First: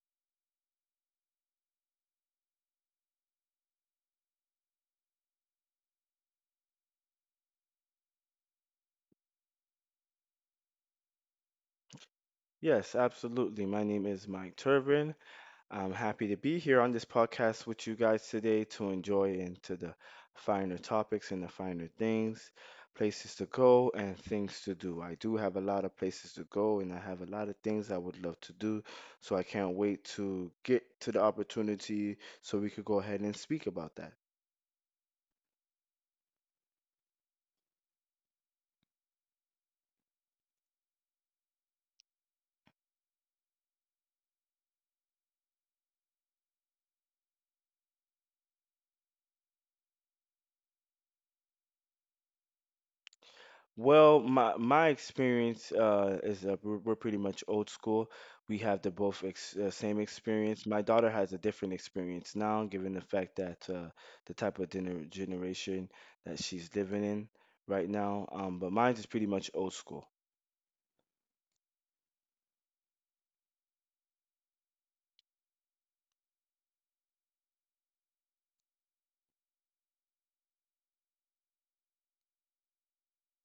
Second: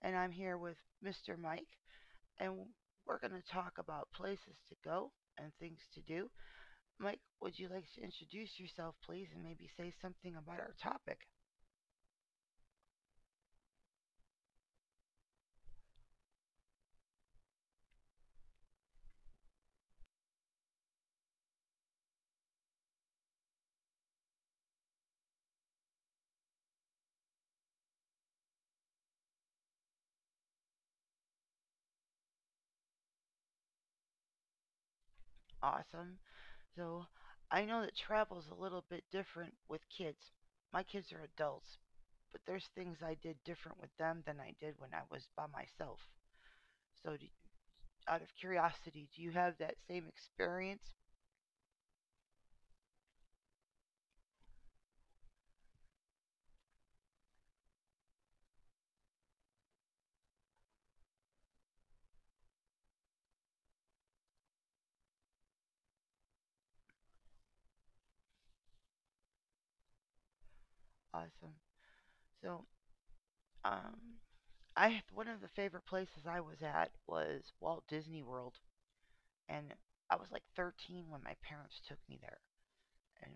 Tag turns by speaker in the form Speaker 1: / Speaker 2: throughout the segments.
Speaker 1: and I'm here with Mr. Mike, and we're going to talk about places to go and things to do. Mike, would you like to introduce yourself, please, and maybe say something about our topic?
Speaker 2: Yes, absolutely. My name is Mike Turbin. I'm happy to be here on this podcast with you guys today to enjoy into the finer topics and the finer things, places to go and things to do. I do have a lot of places to go and I have a lot of things I would love to do, so I can't wait to get to the opportunity so we could go ahead and speak about that.
Speaker 1: Awesome. So, I know that travel's a little bit different with kids. My kids are adults, but there's things I did different with them than I did when I was by myself. So, do, Out of curiosity, do you have that same experience?
Speaker 2: Well, my experience is we're pretty much old school. We have the both ex same experience. My daughter has a different experience now, given the fact that the type of generation that she's living in right now. But mine is pretty much old school.
Speaker 1: Awesome. So, um, I one of the favorite places I was at was Walt Disney World, and I was like 13 when my parents took me there. And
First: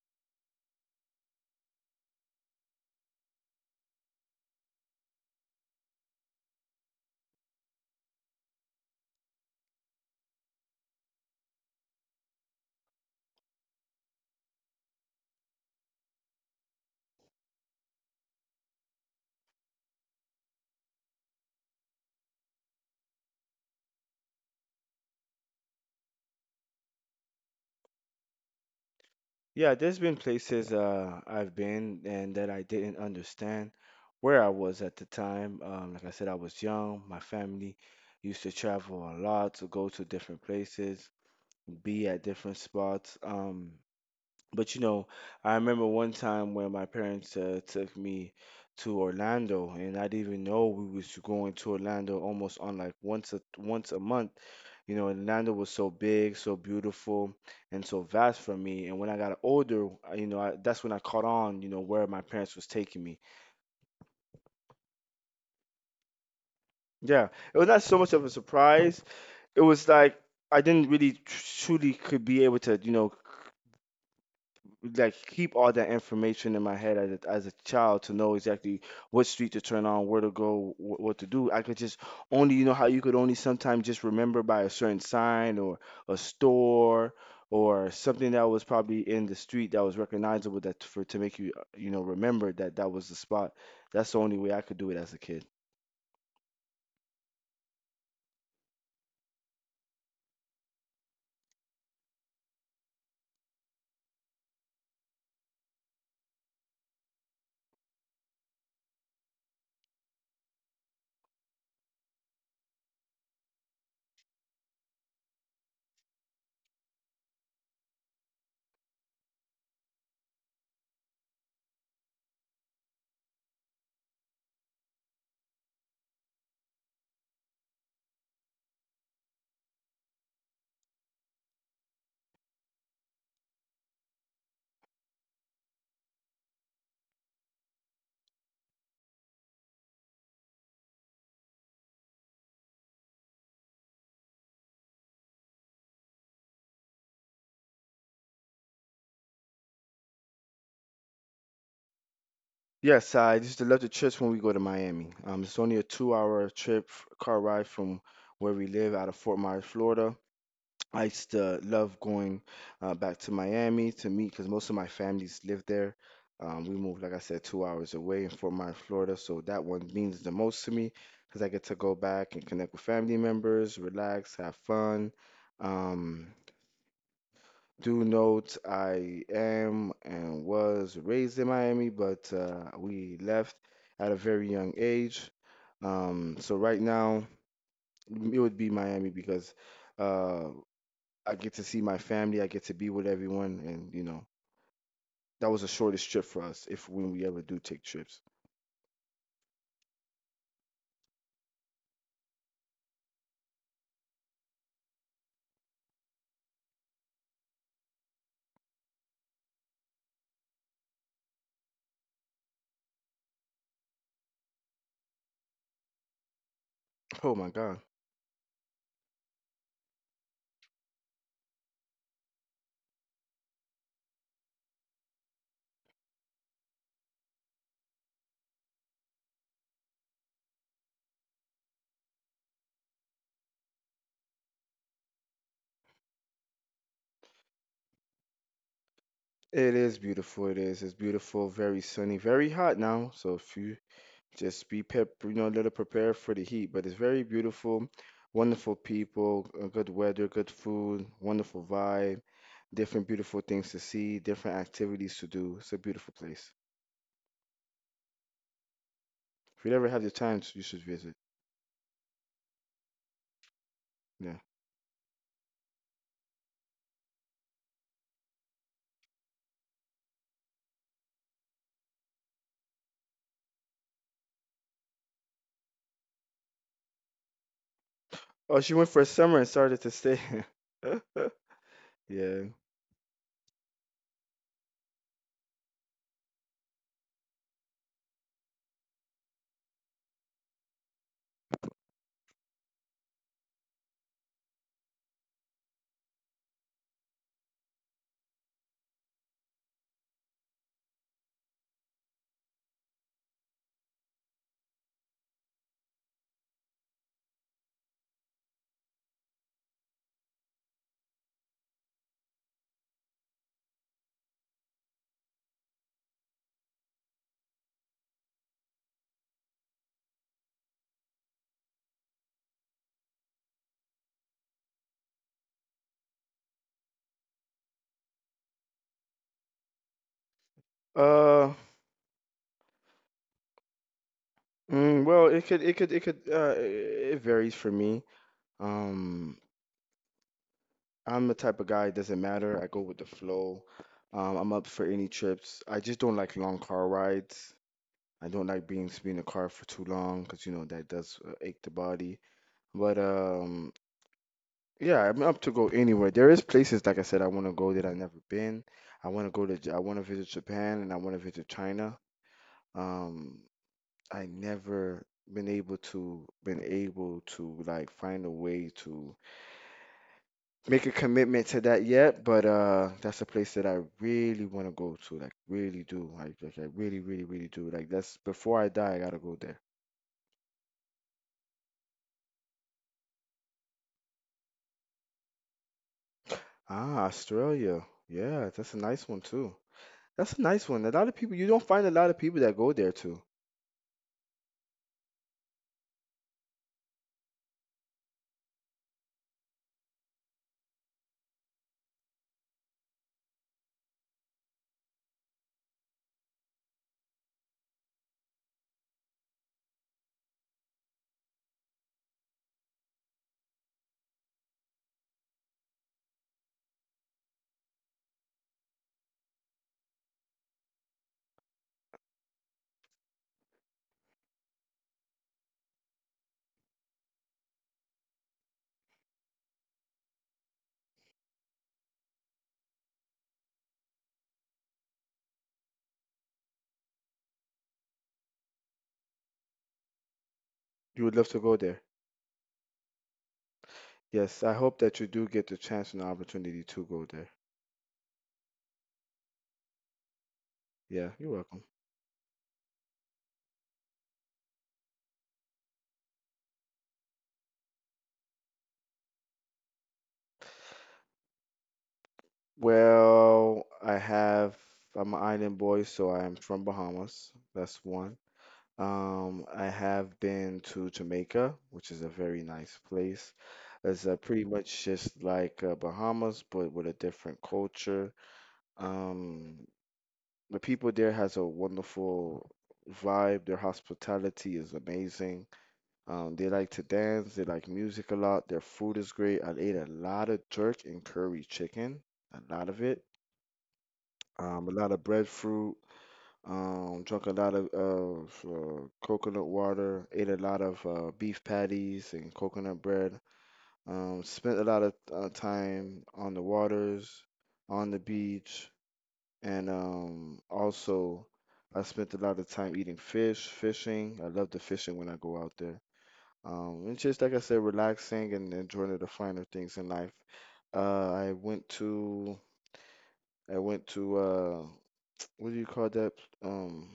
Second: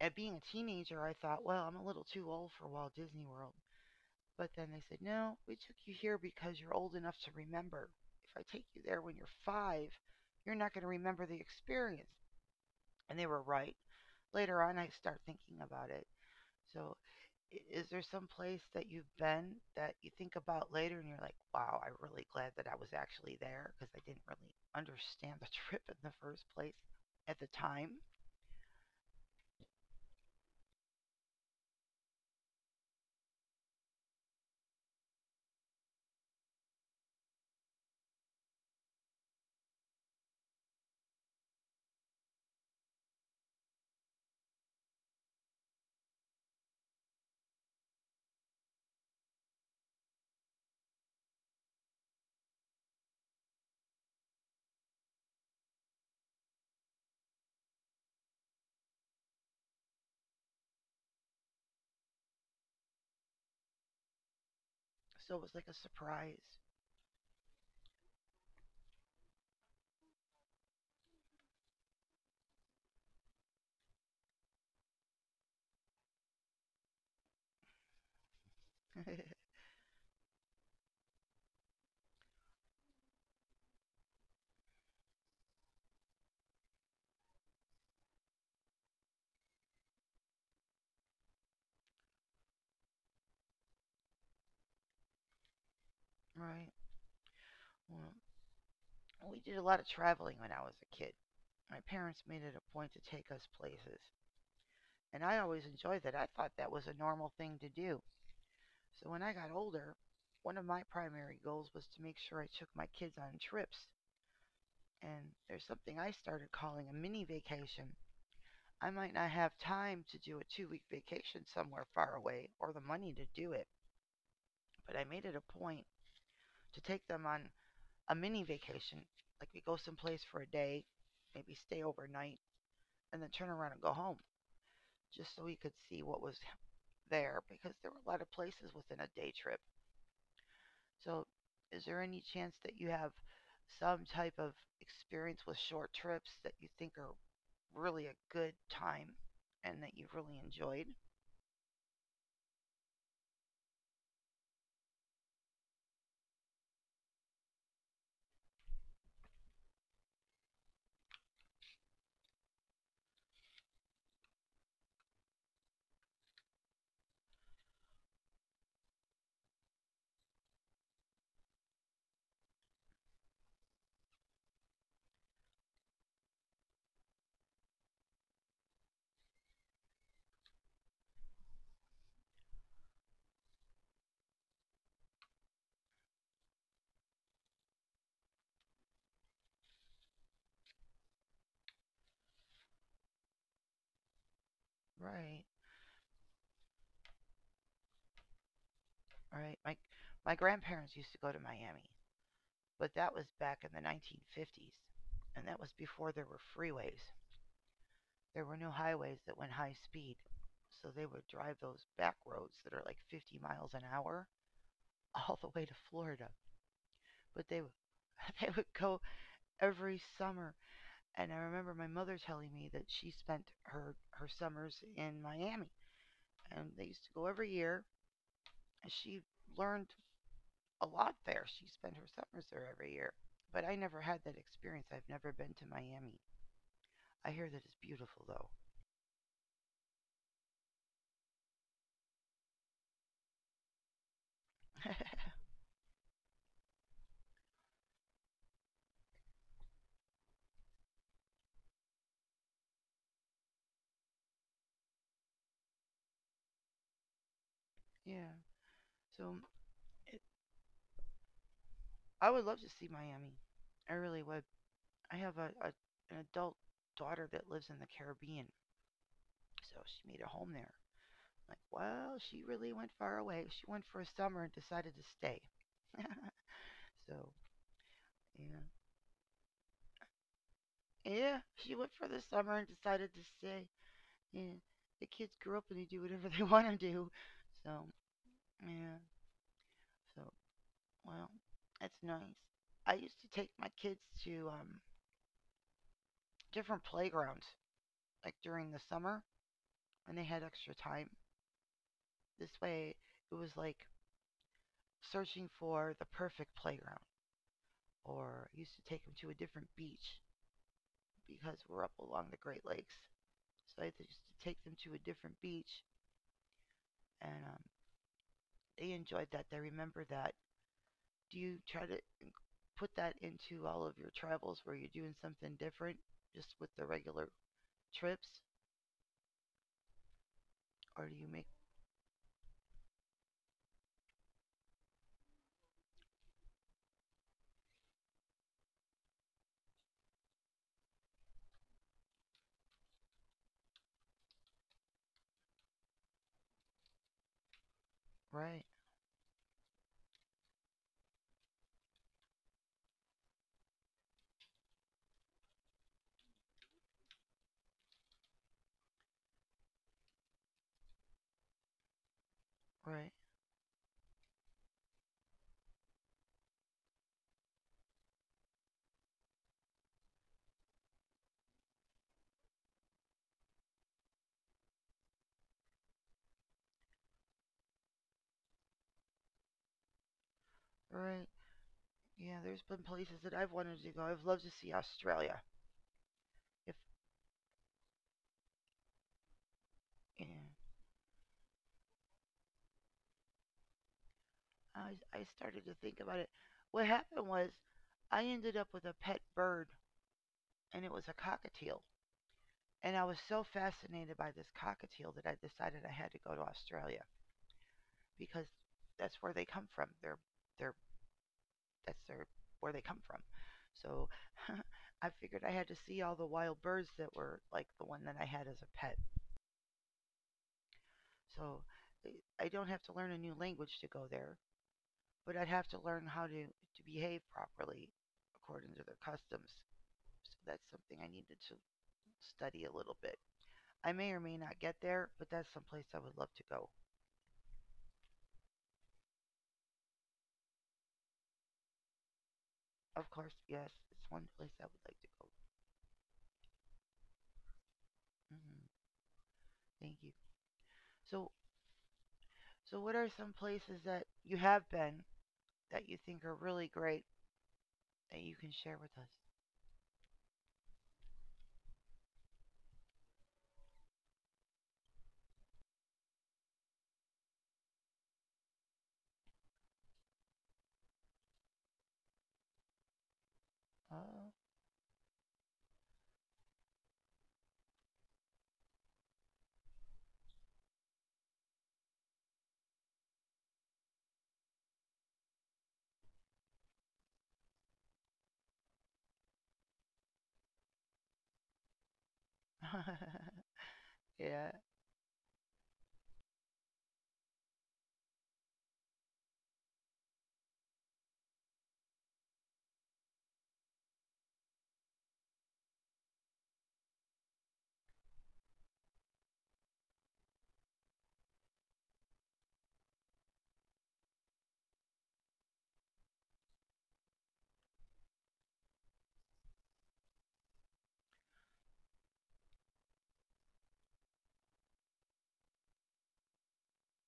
Speaker 1: at being a teenager, I thought, well, I'm a little too old for Walt Disney World. But then they said, no, we took you here because you're old enough to remember. If I take you there when you're five, you're not going to remember the experience. And they were right. Later on, I start thinking about it, so, is there some place that you've been that you think about later and you're like, wow, I'm really glad that I was actually there because I didn't really understand the trip in the first place at the time?
Speaker 2: Yeah, there's been places I've been and that I didn't understand where I was at the time. Like I said, I was young. My family used to travel a lot to go to different places be at different spots. But you know, I remember one time when my parents took me to Orlando, and I didn't even know we was going to Orlando almost on like once a month. You know, Orlando was so big, so beautiful, and so vast for me. And when I got older, you know, I, that's when I caught on, you know, where my parents was taking me.
Speaker 1: So it was like a surprise.
Speaker 2: Yeah, it was not so much of a surprise. It was like I didn't really truly could be able to, you know, like keep all that information in my head as as a child to know exactly what street to turn on, where to go, what to do. I could just only, you know, how you could only sometimes just remember by a certain sign or a store or something that was probably in the street that was recognizable that for to make you, you know, remember that that was the spot. That's the only way I could do it as a kid.
Speaker 1: Right. Well, we did a lot of traveling when I was a kid. My parents made it a point to take us places, and I always enjoyed that. I thought that was a normal thing to do. So when I got older, one of my primary goals was to make sure I took my kids on trips and there's something I started calling a mini vacation. I might not have time to do a 2 week vacation somewhere far away or the money to do it, but I made it a point to take them on a mini vacation. Like we go someplace for a day, maybe stay overnight, and then turn around and go home just so we could see what was there because there were a lot of places within a day trip. So, is there any chance that you have some type of experience with short trips that you think are really a good time and that you've really enjoyed?
Speaker 2: Yes, I used to love the trips when we go to Miami. It's only a two-hour trip, car ride from where we live out of Fort Myers, Florida. I used to love going back to Miami to meet because most of my families live there. We moved, like I said, 2 hours away in Fort Myers, Florida, so that one means the most to me because I get to go back and connect with family members, relax, have fun. Um, do note I am and was raised in Miami, but we left at a very young age. So right now it would be Miami because. Uh, I get to see my family. I get to be with everyone, and you know
Speaker 1: Right,
Speaker 2: that was the shortest trip for us, if when we ever do take trips.
Speaker 1: right. My grandparents used to go to Miami, but that was back in the 1950s, and that was before there were freeways. There were no highways that went high speed, so they would drive those back roads that are like 50 miles an hour all the way to Florida. But
Speaker 2: Oh
Speaker 1: they
Speaker 2: my God,
Speaker 1: they would go every summer. And I remember my mother telling me that she spent her summers in Miami. And they used to go every year. She learned a lot there. She spent her summers there every year. But I never had that experience. I've never been to Miami. I hear that it's beautiful, though.
Speaker 2: it is beautiful. It is. It's beautiful. Very sunny. Very hot now. So if you you know, a little prepared for the heat. But it's very beautiful. Wonderful people. Good weather. Good food. Wonderful vibe. Different beautiful things to see. Different activities to do. It's a beautiful place.
Speaker 1: Yeah. So um,
Speaker 2: If you ever have
Speaker 1: it,
Speaker 2: the time, you should visit.
Speaker 1: I would love to see Miami. I really would.
Speaker 2: Yeah.
Speaker 1: I have a an adult daughter that lives in the Caribbean. So she made a home there. Like, well, she really went far away. She went for a summer and decided to stay. So yeah.
Speaker 2: Oh, she went for a summer and started to stay.
Speaker 1: Yeah. She went for the summer
Speaker 2: Yeah.
Speaker 1: and decided to stay. Yeah. The kids grow up and they do whatever they want to do. So, yeah. So, well, that's nice. I used to take my kids to different playgrounds, like during the summer when they had extra time. This way, it was like searching for the perfect playground. Or I used to take them to a different beach because we're up along the Great Lakes. So I used to take them to a different beach and they enjoyed that. They remember that. Do you try to put that into all of your travels where you're doing something different just with the regular trips? Or do you make.
Speaker 2: Uh, mm, well, it could, it could, it could, it, it varies for me. Um, I'm the type of guy, it doesn't matter. I go with the flow. I'm up for any trips. I just don't like long car rides. I
Speaker 1: Right,
Speaker 2: don't like being in a car for too long because you know that does ache the body. But yeah, I'm up to go anywhere. There is places, like I said, I want to go that I've never been. I want to go I want to visit Japan and I want to visit China.
Speaker 1: right,
Speaker 2: Um, I never been able to like find a way to make a commitment to that yet, but that's a place that I really want to go to, like really do. Like I really, really, really do. Like that's before I die, I gotta go there.
Speaker 1: right. Yeah, there's been places that I've wanted to go. I've loved to see Australia. If
Speaker 2: Ah, Australia. Yeah, that's a nice one too.
Speaker 1: Yeah,
Speaker 2: That's a nice one. A lot of people, you don't find a lot of people that go there too.
Speaker 1: I started to think about it. What happened was I ended up with a pet bird and it was a cockatiel. And I was so fascinated by this cockatiel that I decided I had to go to Australia because that's where they come from. They're that's their Where they come from. So I figured I had to see all the wild birds that were like the one that I had as a pet. So eh, I don't have to learn a new language to go there, but I'd have to learn to behave properly according to their customs. So that's something I needed to study a little bit. I may or may not get there, but that's someplace I would love to go.
Speaker 2: You would love to go there.
Speaker 1: Of course, yes, it's one place
Speaker 2: Yes, I
Speaker 1: I would
Speaker 2: hope
Speaker 1: like to
Speaker 2: that you
Speaker 1: go.
Speaker 2: do get the chance and the opportunity to go there.
Speaker 1: Mm-hmm. Thank you.
Speaker 2: Yeah,
Speaker 1: So,
Speaker 2: you're welcome.
Speaker 1: so what are some places that you have been that you think are really great that you can share with us?
Speaker 2: Well, I have. I'm an island boy, so I'm from Bahamas. That's one. I have been to Jamaica, which is a very nice place. It's
Speaker 1: Oh.
Speaker 2: pretty much just like Bahamas, but with a different culture. Um, the people there has a wonderful vibe. Their hospitality is amazing. They like to dance. They like music a lot. Their food is great. I ate a lot of jerk and curry chicken, a lot of it
Speaker 1: Yeah.
Speaker 2: a lot of breadfruit, drank a lot of coconut water, ate a lot of beef patties and coconut bread, spent a lot of time on the waters, on the beach, and also I spent a lot of time eating fish, fishing. I love the fishing when I go out there. And just like I said, relaxing and enjoying the finer things in life. Uh, I went to I went to what do you call that? Um,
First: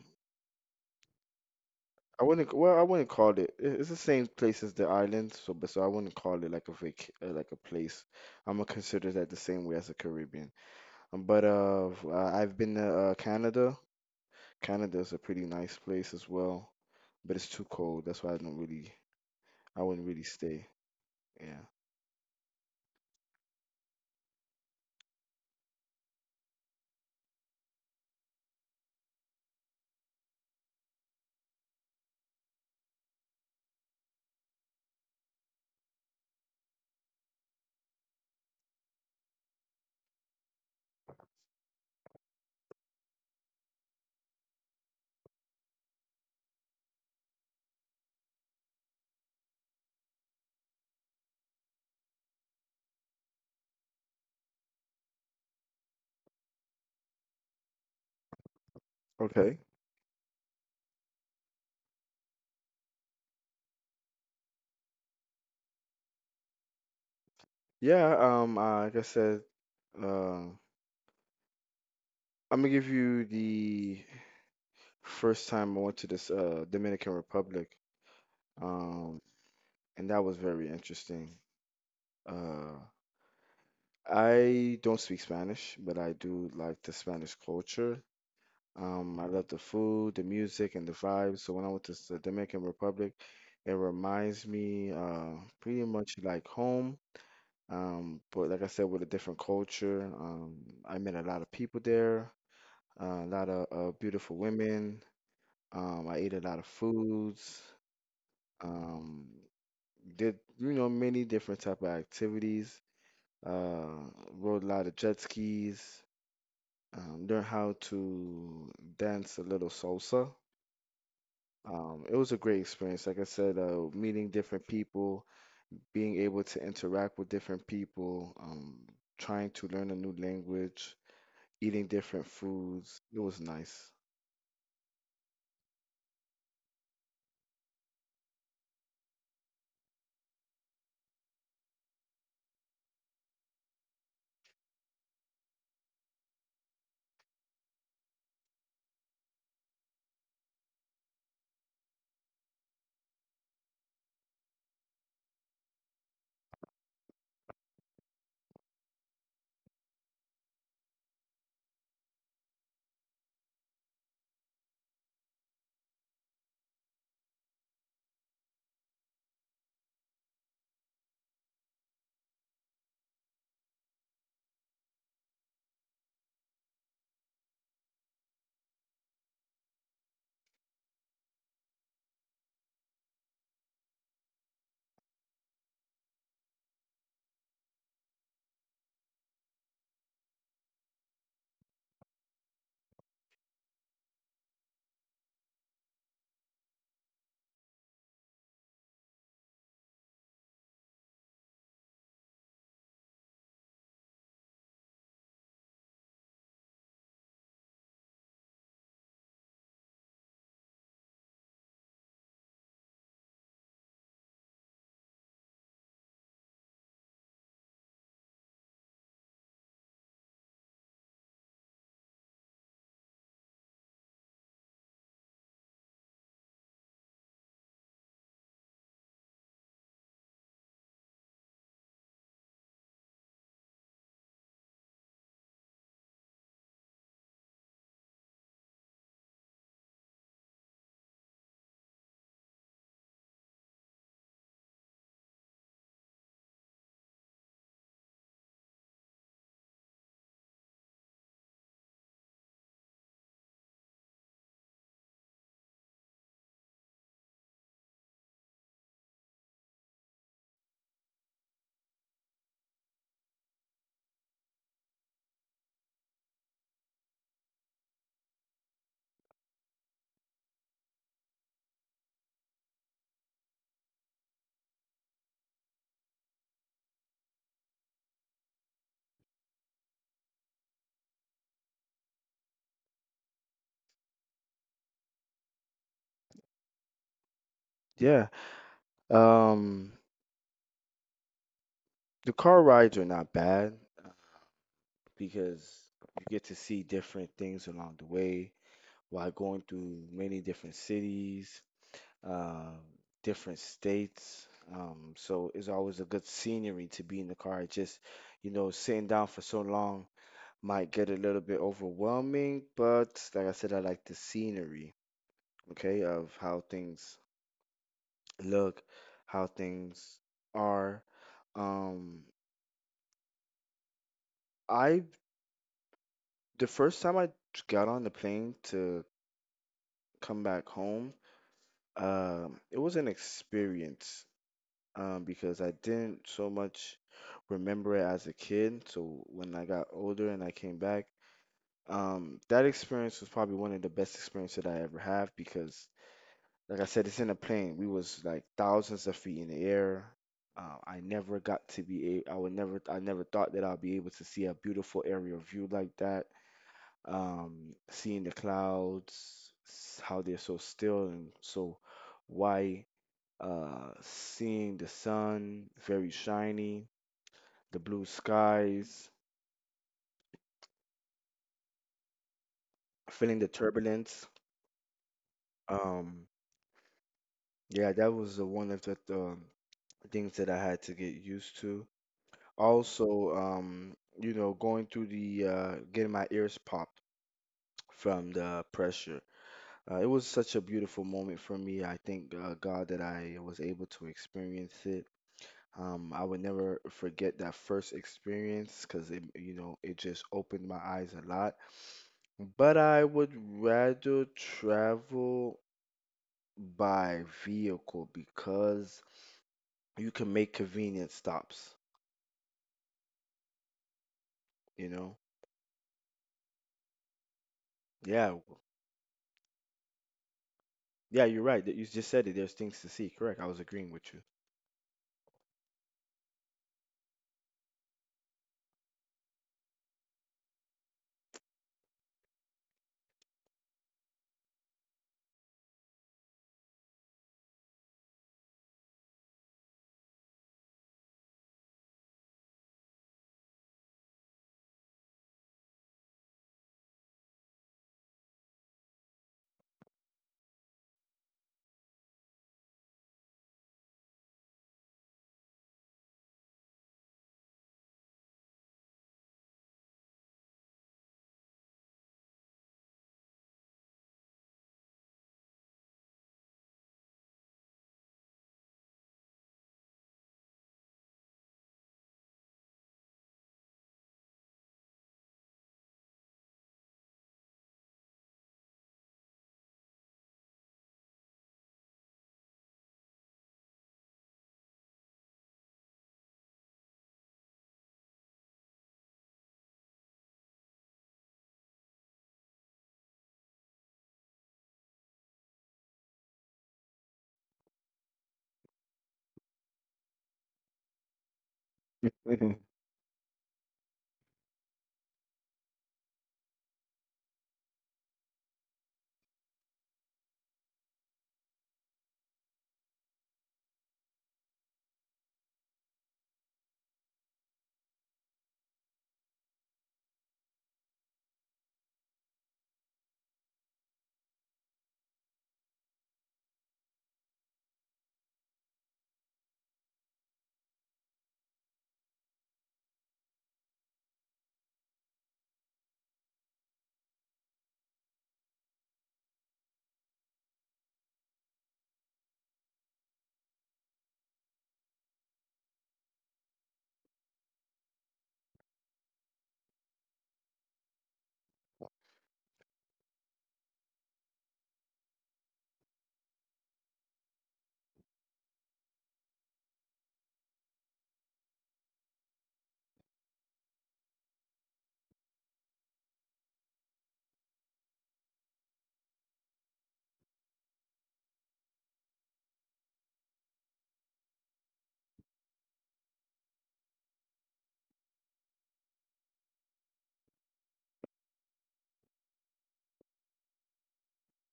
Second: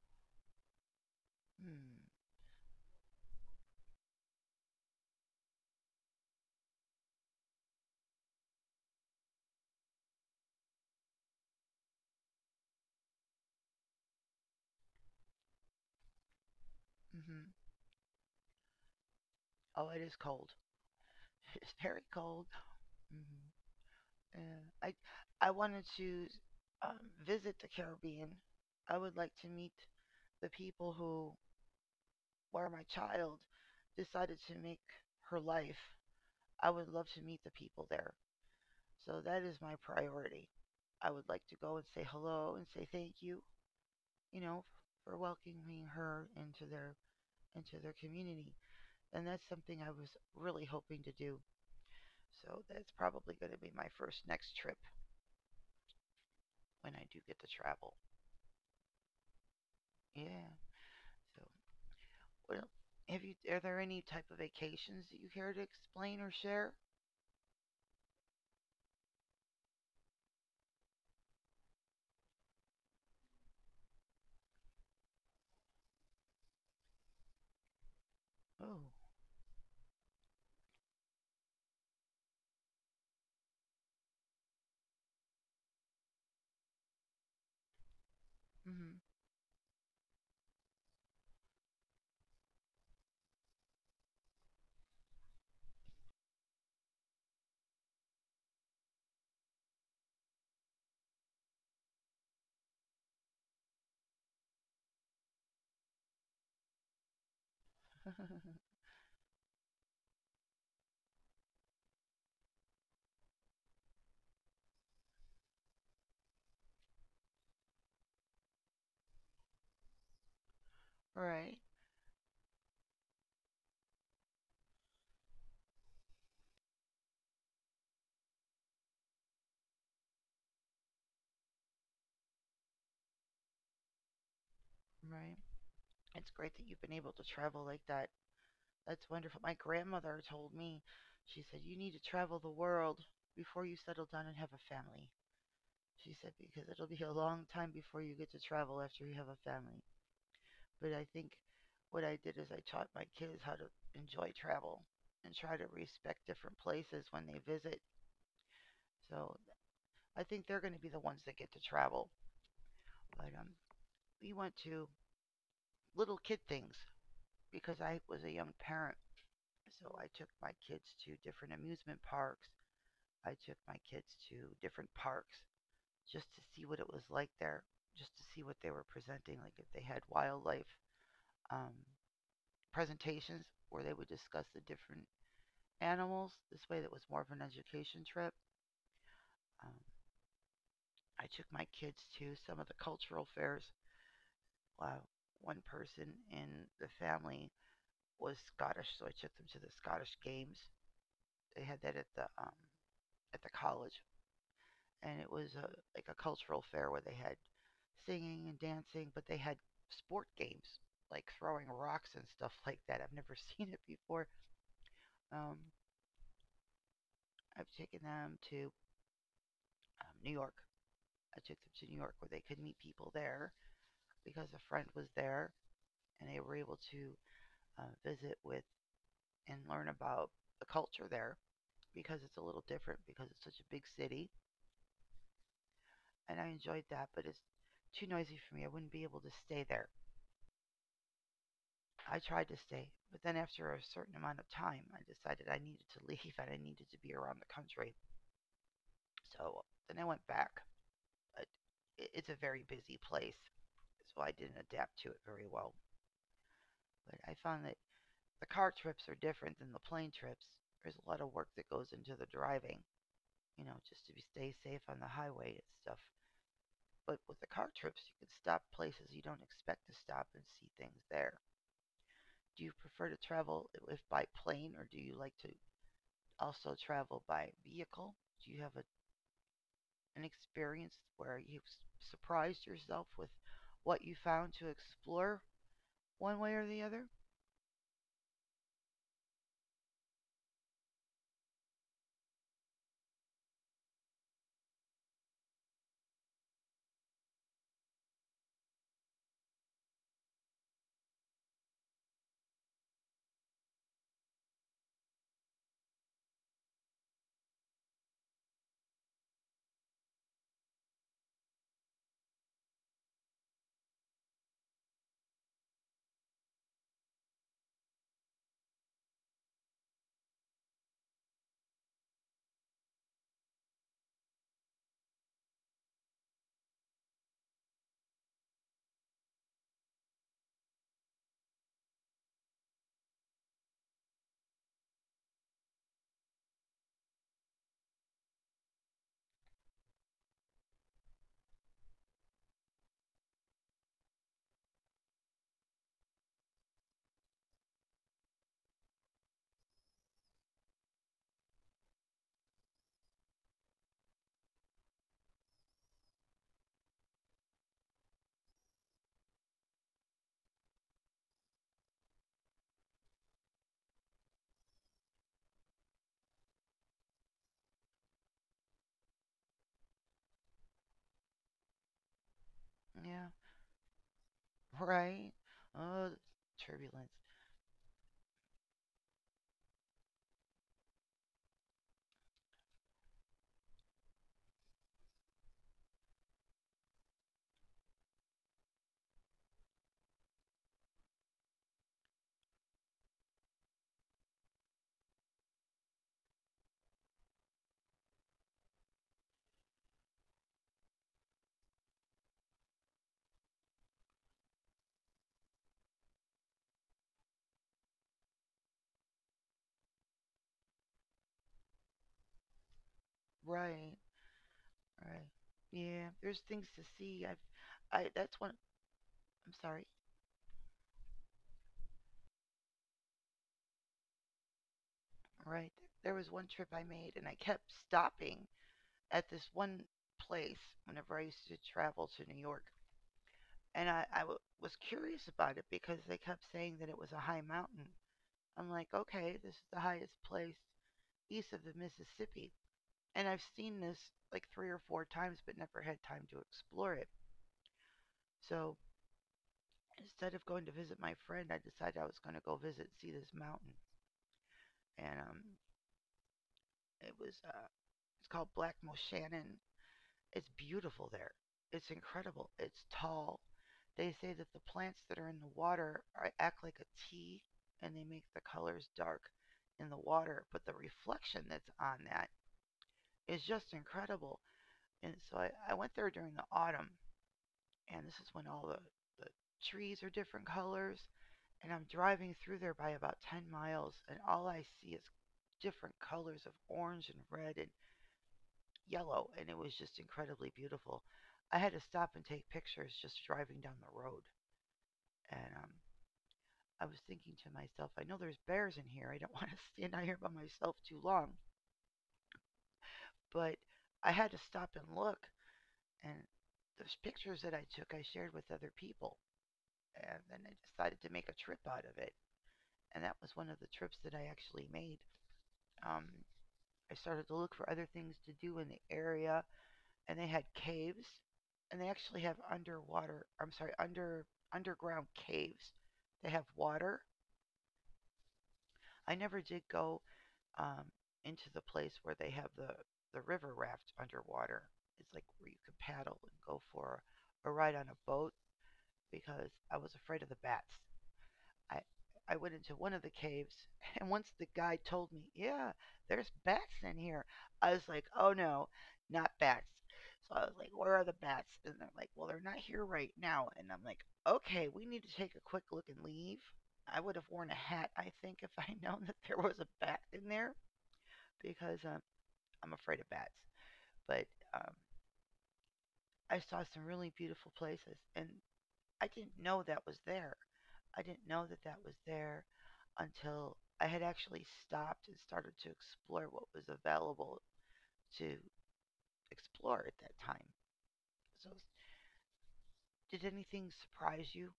Speaker 1: Mm.
Speaker 2: I wouldn't call it. It's the same place as the island, so but so I wouldn't call it like a like a place. I'm gonna consider that the same way as the Caribbean. I've been to Canada. Canada is a pretty nice place as well, but it's
Speaker 1: Hmm.
Speaker 2: too cold. That's why I don't really. I
Speaker 1: Oh, it
Speaker 2: wouldn't
Speaker 1: is
Speaker 2: really
Speaker 1: cold.
Speaker 2: stay. Yeah.
Speaker 1: It's very cold. Hmm. Yeah. I wanted to um, visit the Caribbean. I would like to meet the people who, where my child decided to make her life. I would love to meet the people there. So that is my priority. I would like to go and say hello and say thank you, you know, for welcoming her into their community. And that's something I was really hoping to do. So that's probably going to be my first next trip when I do get to travel.
Speaker 2: Okay.
Speaker 1: Yeah. So, well, Have you? Are there any type of vacations that you care to explain or share?
Speaker 2: Yeah. Like I said. Uh, I'm gonna give you the first time I went to this Dominican Republic.
Speaker 1: Oh.
Speaker 2: Um. and that was very interesting. Uh, I don't speak Spanish, but I do like the Spanish culture. I love the food, the music, and the vibes. So when I went to the Dominican Republic, it reminds me pretty much like home. But like I said, with a different culture, I met a lot of people there, a lot of beautiful women. I ate a lot of foods.
Speaker 1: Mm-hmm.
Speaker 2: Um, did you know many different type of activities uh, rode a lot of jet skis, learned how to dance a little salsa.
Speaker 1: Right.
Speaker 2: It was a great experience. Like I said, meeting different people, being able to interact with different people, trying to learn a new language, eating different foods. It was nice.
Speaker 1: Right. It's great that you've been able to travel like that. That's wonderful. My grandmother told me, she said, you need to travel the world before you settle down and have a family. She said, because it'll be a long time before you get to travel after you have a family. But I think what I did is I taught my kids how to enjoy travel and try to respect different places when they visit. So I think they're going to be the ones that get to travel. But we went to little kid things because I was a young parent. So I took my kids to different amusement parks. I took my kids to different parks just to see what it was like there, just to see what they were presenting, like if they had wildlife um, presentations where they would discuss the different animals. This way, that was more of an education trip. Um, I took my kids to some of the cultural fairs. Wow. One person in the family was Scottish, so I took them to the Scottish Games. They had that at the college, and it was like a cultural fair where they had singing and dancing, but they had sport games like throwing rocks and stuff like that. I've never seen it before. Um, I've taken them to New York. I took them to New York where they could meet people there because a friend was there and they were able to visit with and learn about the culture there because it's a little different because it's such a big city. And I enjoyed that, but it's too noisy for me. I wouldn't be able to stay there. I tried to stay, but then after a certain amount of time, I decided I needed to leave and I needed to be around the country. So then I went back. But it's a very busy place, so I didn't adapt to it very well. But I found that the car trips are different than the plane trips. There's a lot of work that goes into the driving, you know, stay safe on the highway and stuff. But with the car trips, you can stop places you don't expect to stop and see things there. Do you prefer to travel if by plane, or do you like to also travel by vehicle? Do you have an experience where you surprised yourself with what you found to explore one way or the other?
Speaker 2: Yeah. Um, the car rides are not bad uh, because you get to see different things along the way while going through many different cities, um, different states. So it's always a good scenery to be in the car. It just, you know, sitting down for so long might get a little bit overwhelming, but like I said, I like the scenery, okay, of how things look, how things are. Um, I the first time I got on the plane to come back home, it was an experience. Because I didn't so much remember it as a kid. So when I got older and I came back, that experience was probably one of the best experiences that I ever have because, like I said, it's in a plane. We was like thousands of feet in the air. I never got to be a, I would never, I never thought that I'd be able to see a beautiful aerial view like that. Seeing the clouds, how they're so still and so why seeing the sun very shiny, the blue skies, feeling
Speaker 1: Yeah,
Speaker 2: the turbulence.
Speaker 1: right. Oh,
Speaker 2: Um,
Speaker 1: turbulence.
Speaker 2: yeah, that was the one of the things that I had to get used to. Also, you know, going through the getting my ears popped from the pressure. It was such a beautiful moment for me. I thank God that I was able to experience it. I would never forget that first experience because it, you know, it just opened my eyes a lot. But I would rather travel by vehicle because you can make convenient stops,
Speaker 1: Right.
Speaker 2: you know?
Speaker 1: Right. Yeah, there's things to see. I've, I
Speaker 2: Yeah,
Speaker 1: that's
Speaker 2: w-
Speaker 1: one. I'm Sorry.
Speaker 2: yeah, you're right. that You just said it. There's things to see. Correct. I was agreeing with you.
Speaker 1: Right. There was one trip I made, and I kept stopping at this one place whenever I used to travel to New York, and was curious about it because they kept saying that it was a high mountain. I'm like, okay, this is the highest place east of the Mississippi, and I've seen this like three or four times, but never had time to explore it. So instead of going to visit my friend, I decided I was going to go visit see this mountain and It was uh, it's called Blackmoor Shannon. It's beautiful there. It's incredible. It's tall. They say that the plants that are in the water are, act like a tea, and they make the colors dark in the water. But the reflection that's on that is just incredible. And so I went there during the autumn, and this is when all the trees are different colors. And I'm driving through there by about 10 miles, and all I see is different colors of orange and red and yellow, and it was just incredibly beautiful. I had to stop and take pictures just driving down the road. And I was thinking to myself, I know there's bears in here. I don't want to stand out here by myself too long.
Speaker 2: Mhm.
Speaker 1: But I had to stop and look. And those pictures that I took, I shared with other people. And then I decided to make a trip out of it. And that was one of the trips that I actually made. Um, I started to look for other things to do in the area, and they had caves, and they actually have underwater. I'm sorry, underground caves. They have water. I never did go um, into the place where they have the river raft underwater. It's like where you can paddle and go for a ride on a boat because I was afraid of the bats. I I went into one of the caves, and once the guide told me, "Yeah, there's bats in here." I was like, "Oh no, not bats." So I was like, "Where are the bats?" And they're like, "Well, they're not here right now." And I'm like, "Okay, we need to take a quick look and leave." I would have worn a hat, I think, if I known that there was a bat in there because I'm afraid of bats. But um, I saw some really beautiful places, and I didn't know that was there. I didn't know that that was there until I had actually stopped and started to explore what was available to explore at that time. So, did anything surprise you?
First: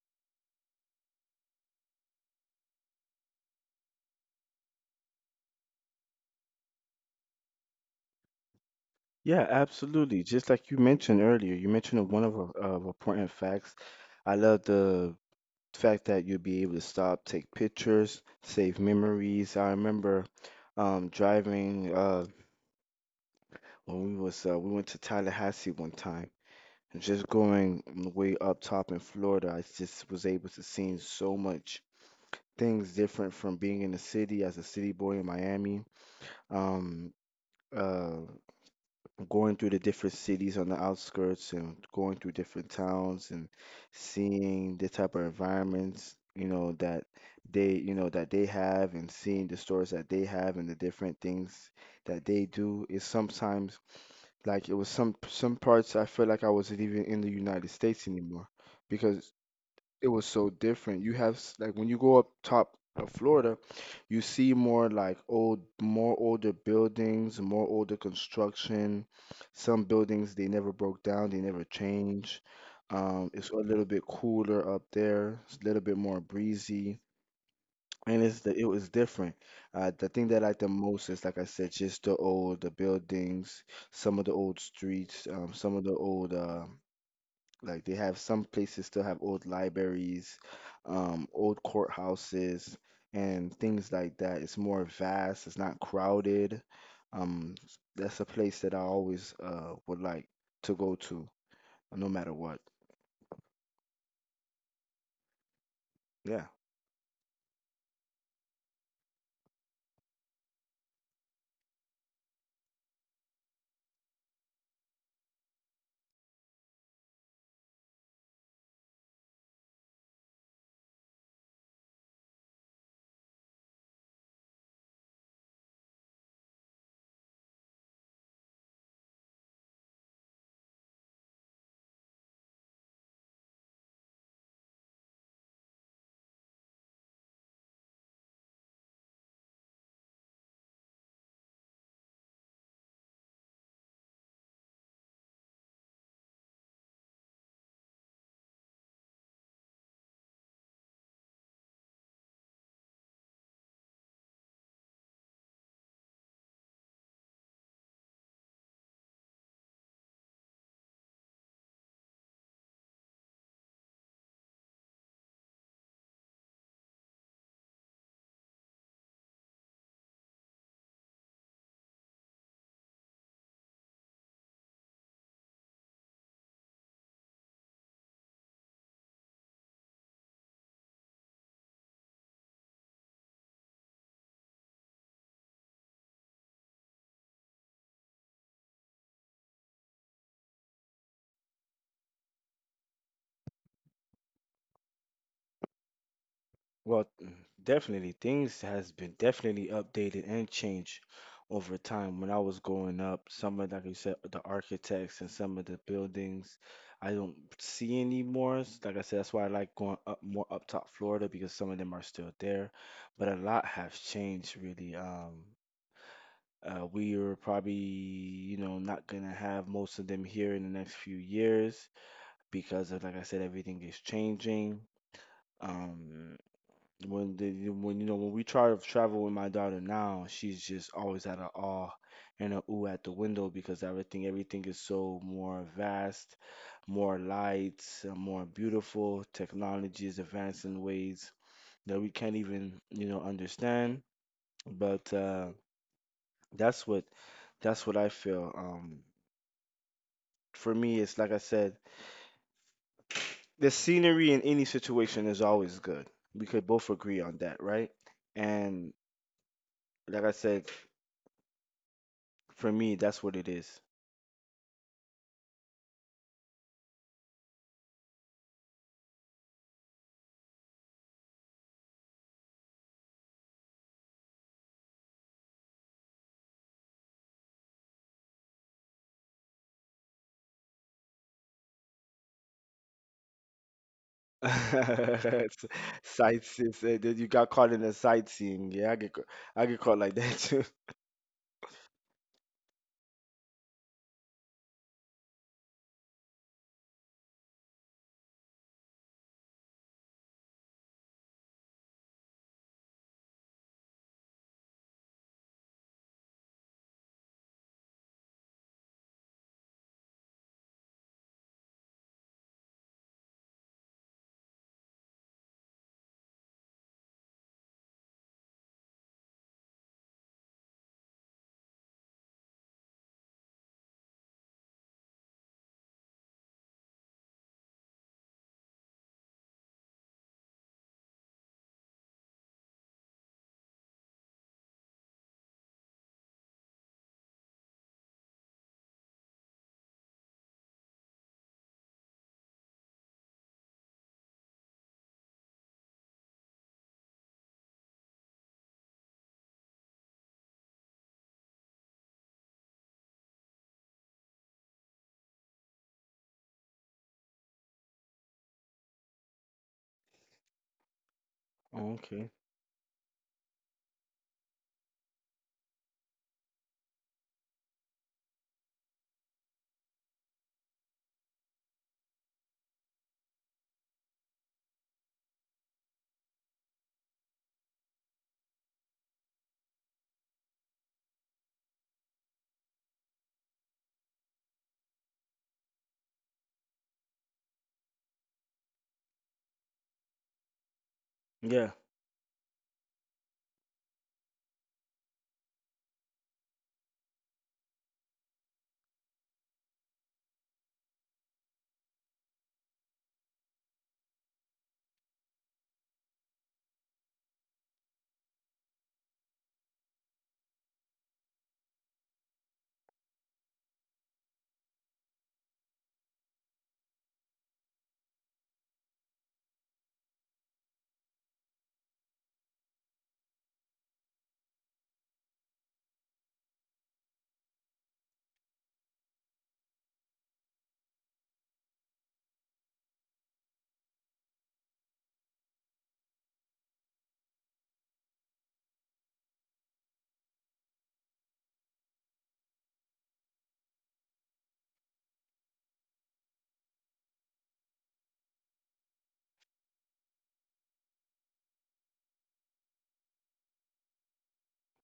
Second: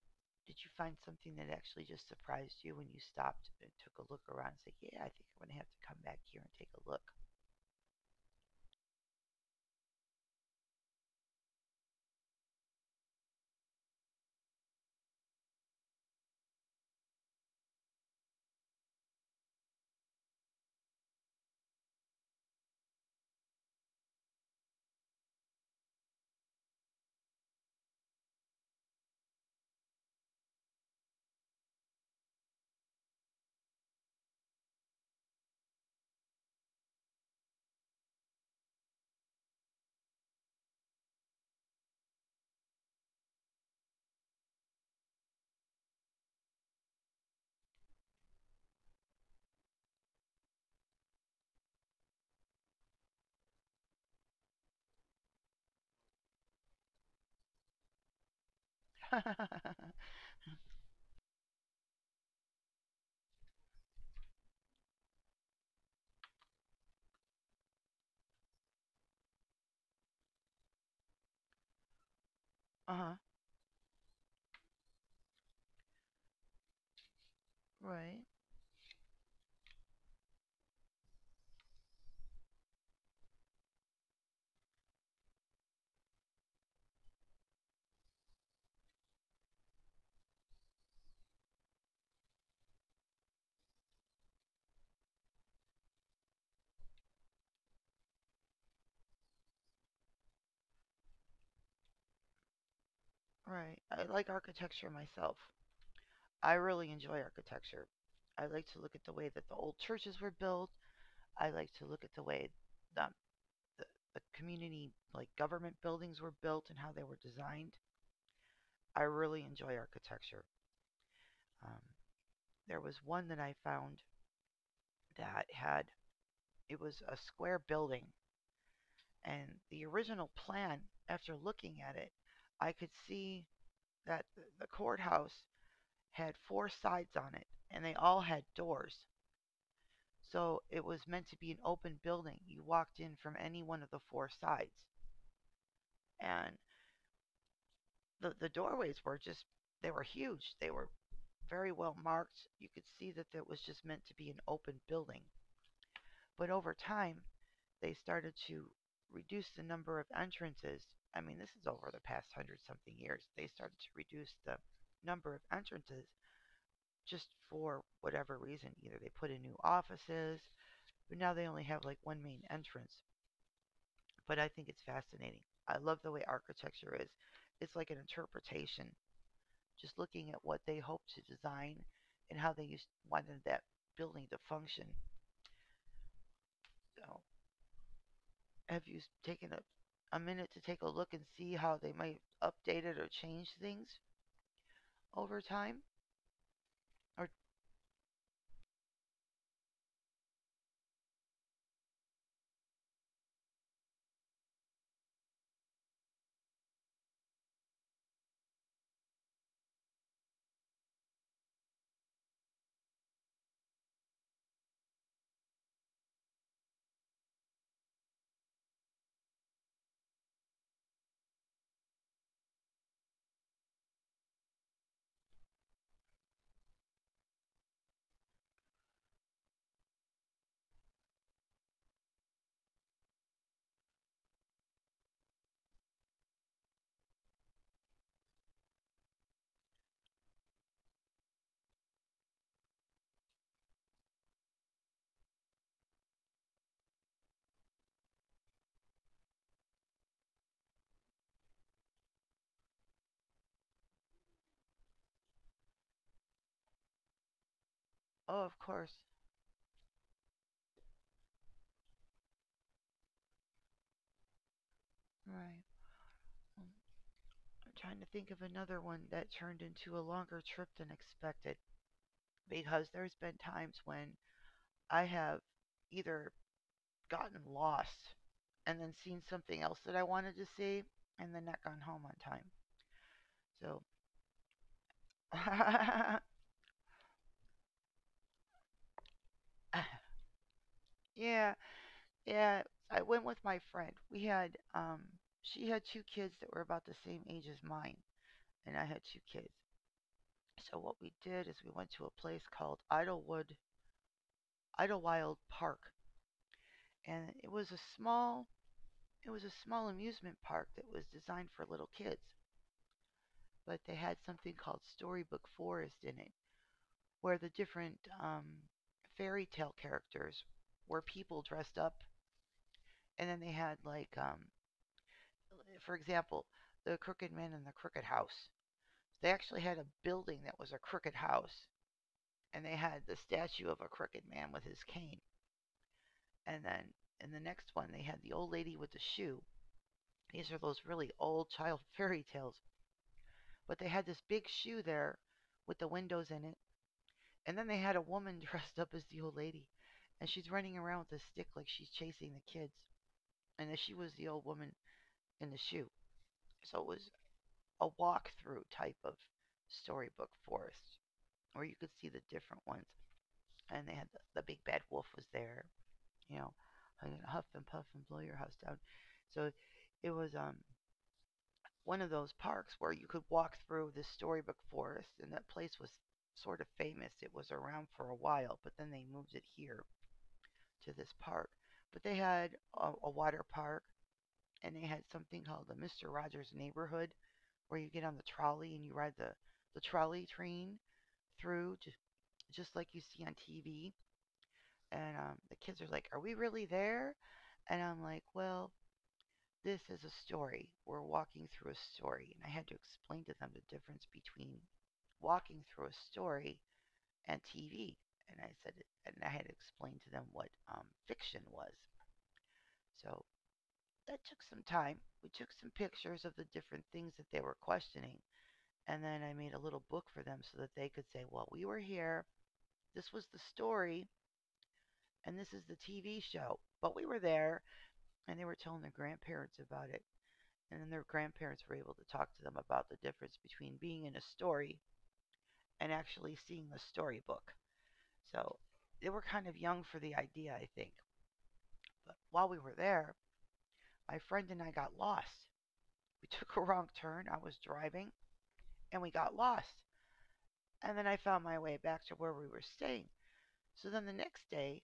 Speaker 1: Did you find something that actually just surprised you when you stopped and took a look around and said, Yeah, I think I'm going to have to come back here and take a look?
Speaker 2: Yeah, absolutely. Just like you mentioned earlier, you mentioned one of our important facts. I love the fact that you'll be able to stop, take pictures, save memories. I remember driving when we was we went to Tallahassee one time, and just going way up top in Florida, I just was able to see so much things different from being in the city as a city boy in Miami. Um, uh, Going through the different cities on the outskirts and going through different towns and seeing the type of environments, you know, that that they have, and seeing the stores that they have and the different things that they do is sometimes like it was some parts I feel like I wasn't even in the United States anymore because it was so different. You have like when you go up top of Florida, you see more like old, more older buildings, more older construction. Some buildings they never broke down, they never changed.
Speaker 1: Uh huh.
Speaker 2: It's a little bit cooler up there. It's a little bit more breezy, and
Speaker 1: Right.
Speaker 2: it was different. The thing that I like the most is, like I said, just the buildings, some of the old streets, some of the old. Like they have, some places still have old libraries, old courthouses, and things like that. It's more vast. It's not crowded. Um, that's a place that I always would like to go to, no matter what.
Speaker 1: Right. I like architecture myself.
Speaker 2: Yeah.
Speaker 1: I really enjoy architecture. I like to look at the way that the old churches were built. I like to look at the way the the, the, community like government buildings were built and how they were designed. I really enjoy architecture. Um, there was one that I found that had it was a square building, and the original plan, after looking at it, I could see that the courthouse had four sides on it, and they all had doors. So it was meant to be an open building. You walked in from any one of the four sides, and the doorways were just they were huge. They were very well marked. You could see that it was just meant to be an open building. But over time, they started to reduce the number of entrances. I mean, this is over the past hundred something years. They started to reduce the number of entrances just for whatever reason. Either they put in new offices, but now they only have like one main entrance. But I think it's fascinating. I love the way architecture is. It's like an interpretation just looking at what they hope to design and how they used, wanted that building to function. So, have you taken a minute to take a look and see how they might update it or change things over time?
Speaker 2: Well,
Speaker 1: Or,
Speaker 2: definitely things has been definitely updated and changed over time. When I was growing up, some of, like you said, the architects and some of the buildings I don't see anymore. Like I said, that's why I like going up more up top Florida, because some of them are still there. But a lot has changed really. We are probably, you know, not gonna have most of them here in the next few years because of, like I said, everything is changing. Um, when you know, when we try to travel with my daughter now, she's just always at a awe and a ooh at the window because everything is so more vast, more lights, more beautiful. Technology is advancing in ways that we can't even, you know, understand. But that's what that's what I feel. For me, it's like I said, the scenery in any situation is always good. We could both agree on that, right?
Speaker 1: oh, of
Speaker 2: And
Speaker 1: course.
Speaker 2: like I said. For me, that's what it is.
Speaker 1: Right. Um, I'm trying to think of another one that turned into a longer trip than expected because there's been times when I have either gotten lost and then seen something else that I wanted to see and then not gone home on time. So
Speaker 2: It's Sightseeing. So that You got caught in the sightseeing. Yeah, I get caught like that too.
Speaker 1: yeah, yeah. I went with my friend. We had she had two kids that were about the same age as mine, and I had two kids. So what we did is we went to a place called Idlewood Idlewild Park, and it was a small it was a small amusement park that was designed for little kids, but they had something called Storybook Forest in it, where the different fairy tale characters were people dressed up, and then they had like for example, the crooked man and the crooked house. They actually had a building that was a crooked house, and they had the statue of a crooked man with his cane. And then in the next one, they had the old lady with the shoe. These are those really old child fairy tales, but they had this big shoe there with the windows in it. And then they had a woman dressed up as the old lady, and she's running around with a stick like she's chasing the kids. And then she was the old woman in the shoe. So it was a walkthrough type of storybook forest, where you could
Speaker 2: Oh,
Speaker 1: see the
Speaker 2: okay.
Speaker 1: different ones. And they had the big bad wolf was there, you know, huff and puff and blow your house down. So it was one of those parks where you could walk through this storybook forest, and that place was sort of famous. It was around for a while, but then they moved it here to this park. But they had a water park, and they had something called the Mister Rogers Neighborhood, where you get on the trolley and you ride the trolley train
Speaker 2: Yeah.
Speaker 1: through, just like you see on TV. And the kids are like, "Are we really there?" And I'm like, "Well, this is a story. We're walking through a story." And I had to explain to them the difference between walking through a story and TV. And I said, and I had to explain to them what fiction was. So that took some time. We took some pictures of the different things that they were questioning. And then I made a little book for them so that they could say, well, we were here. This was the story. And this is the TV show. But we were there. And they were telling their grandparents about it. And then their grandparents were able to talk to them about the difference between being in a story and actually seeing the storybook. So they were kind of young for the idea, I think. But while we were there, my friend and I got lost. We took a wrong turn. I was driving and we got lost. And then I found my way back to where we were staying. So then the next day,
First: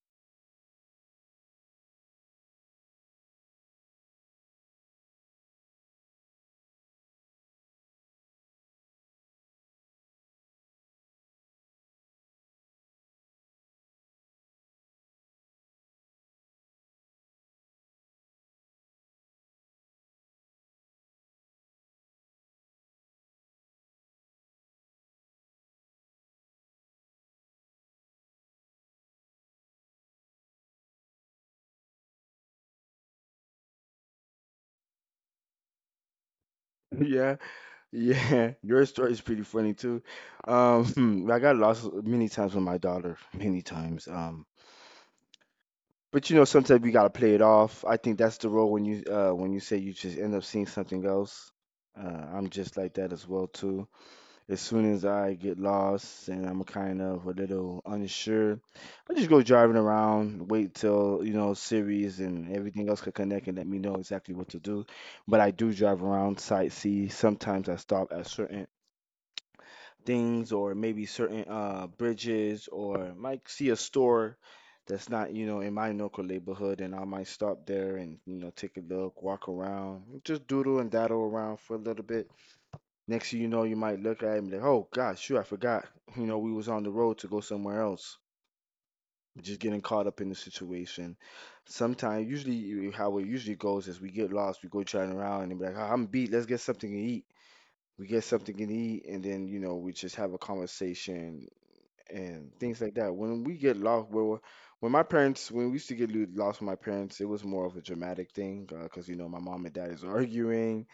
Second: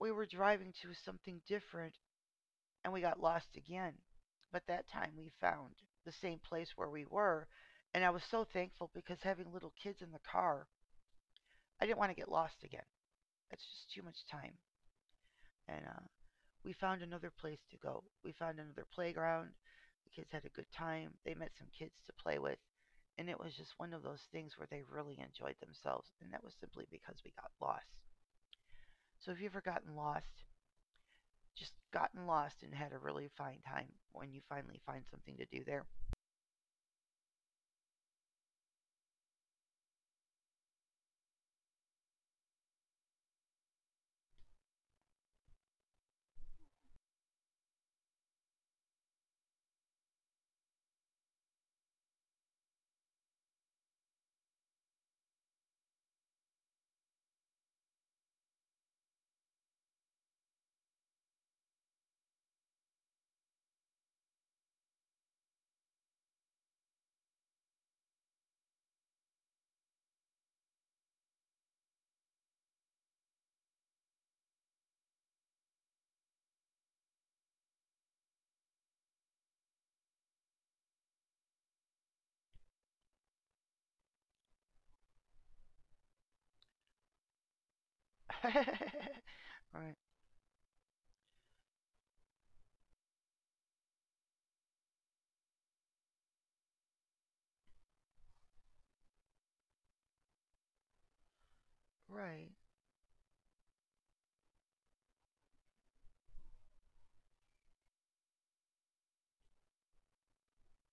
Speaker 1: we were driving to something different and we got lost again. But that time we found the same place where we were, and I was so thankful because having little kids in the car, I didn't want to get lost again. It's just too much time. And we found another place to go. We found another playground. The kids had a good time. They met some kids to play with. And it was just one of those things where they really enjoyed themselves. And that was simply because we got lost. So if you've ever gotten lost, just gotten lost and had a really fine time when you finally find something to do there,
Speaker 2: Yeah. Yeah, your story is pretty funny too. I got lost many times with my daughter, many times. But you know, sometimes we gotta play it off. I think that's the role when you say you just end up seeing something else. Uh, I'm just like that as well too. As soon as I get lost and I'm kind of a little unsure, I just go driving around, wait till, you know, series and everything else could connect and let me know exactly what to do. But I do drive around, sightsee. Sometimes I stop at certain things, or maybe certain bridges, or might see a store that's not, you know, in my local neighborhood, and I might stop there and, you know, take a look, walk around, just doodle and daddle around for a little bit. Next thing you know, you might look at it and be like, oh gosh, shoot, I forgot. You know, we was on the road to go somewhere else. Just getting
Speaker 1: right.
Speaker 2: caught up in the situation. Sometimes, usually, how it usually goes is we get lost, we go chatting around, and be like, "Ah, I'm beat, let's get something to eat. We get something to eat, and then, you know, we just have a conversation
Speaker 1: Right.
Speaker 2: and things like that. When we get lost, where when my parents, when we used to lost with my parents, it was more of a dramatic thing because, you know, my mom and dad is arguing,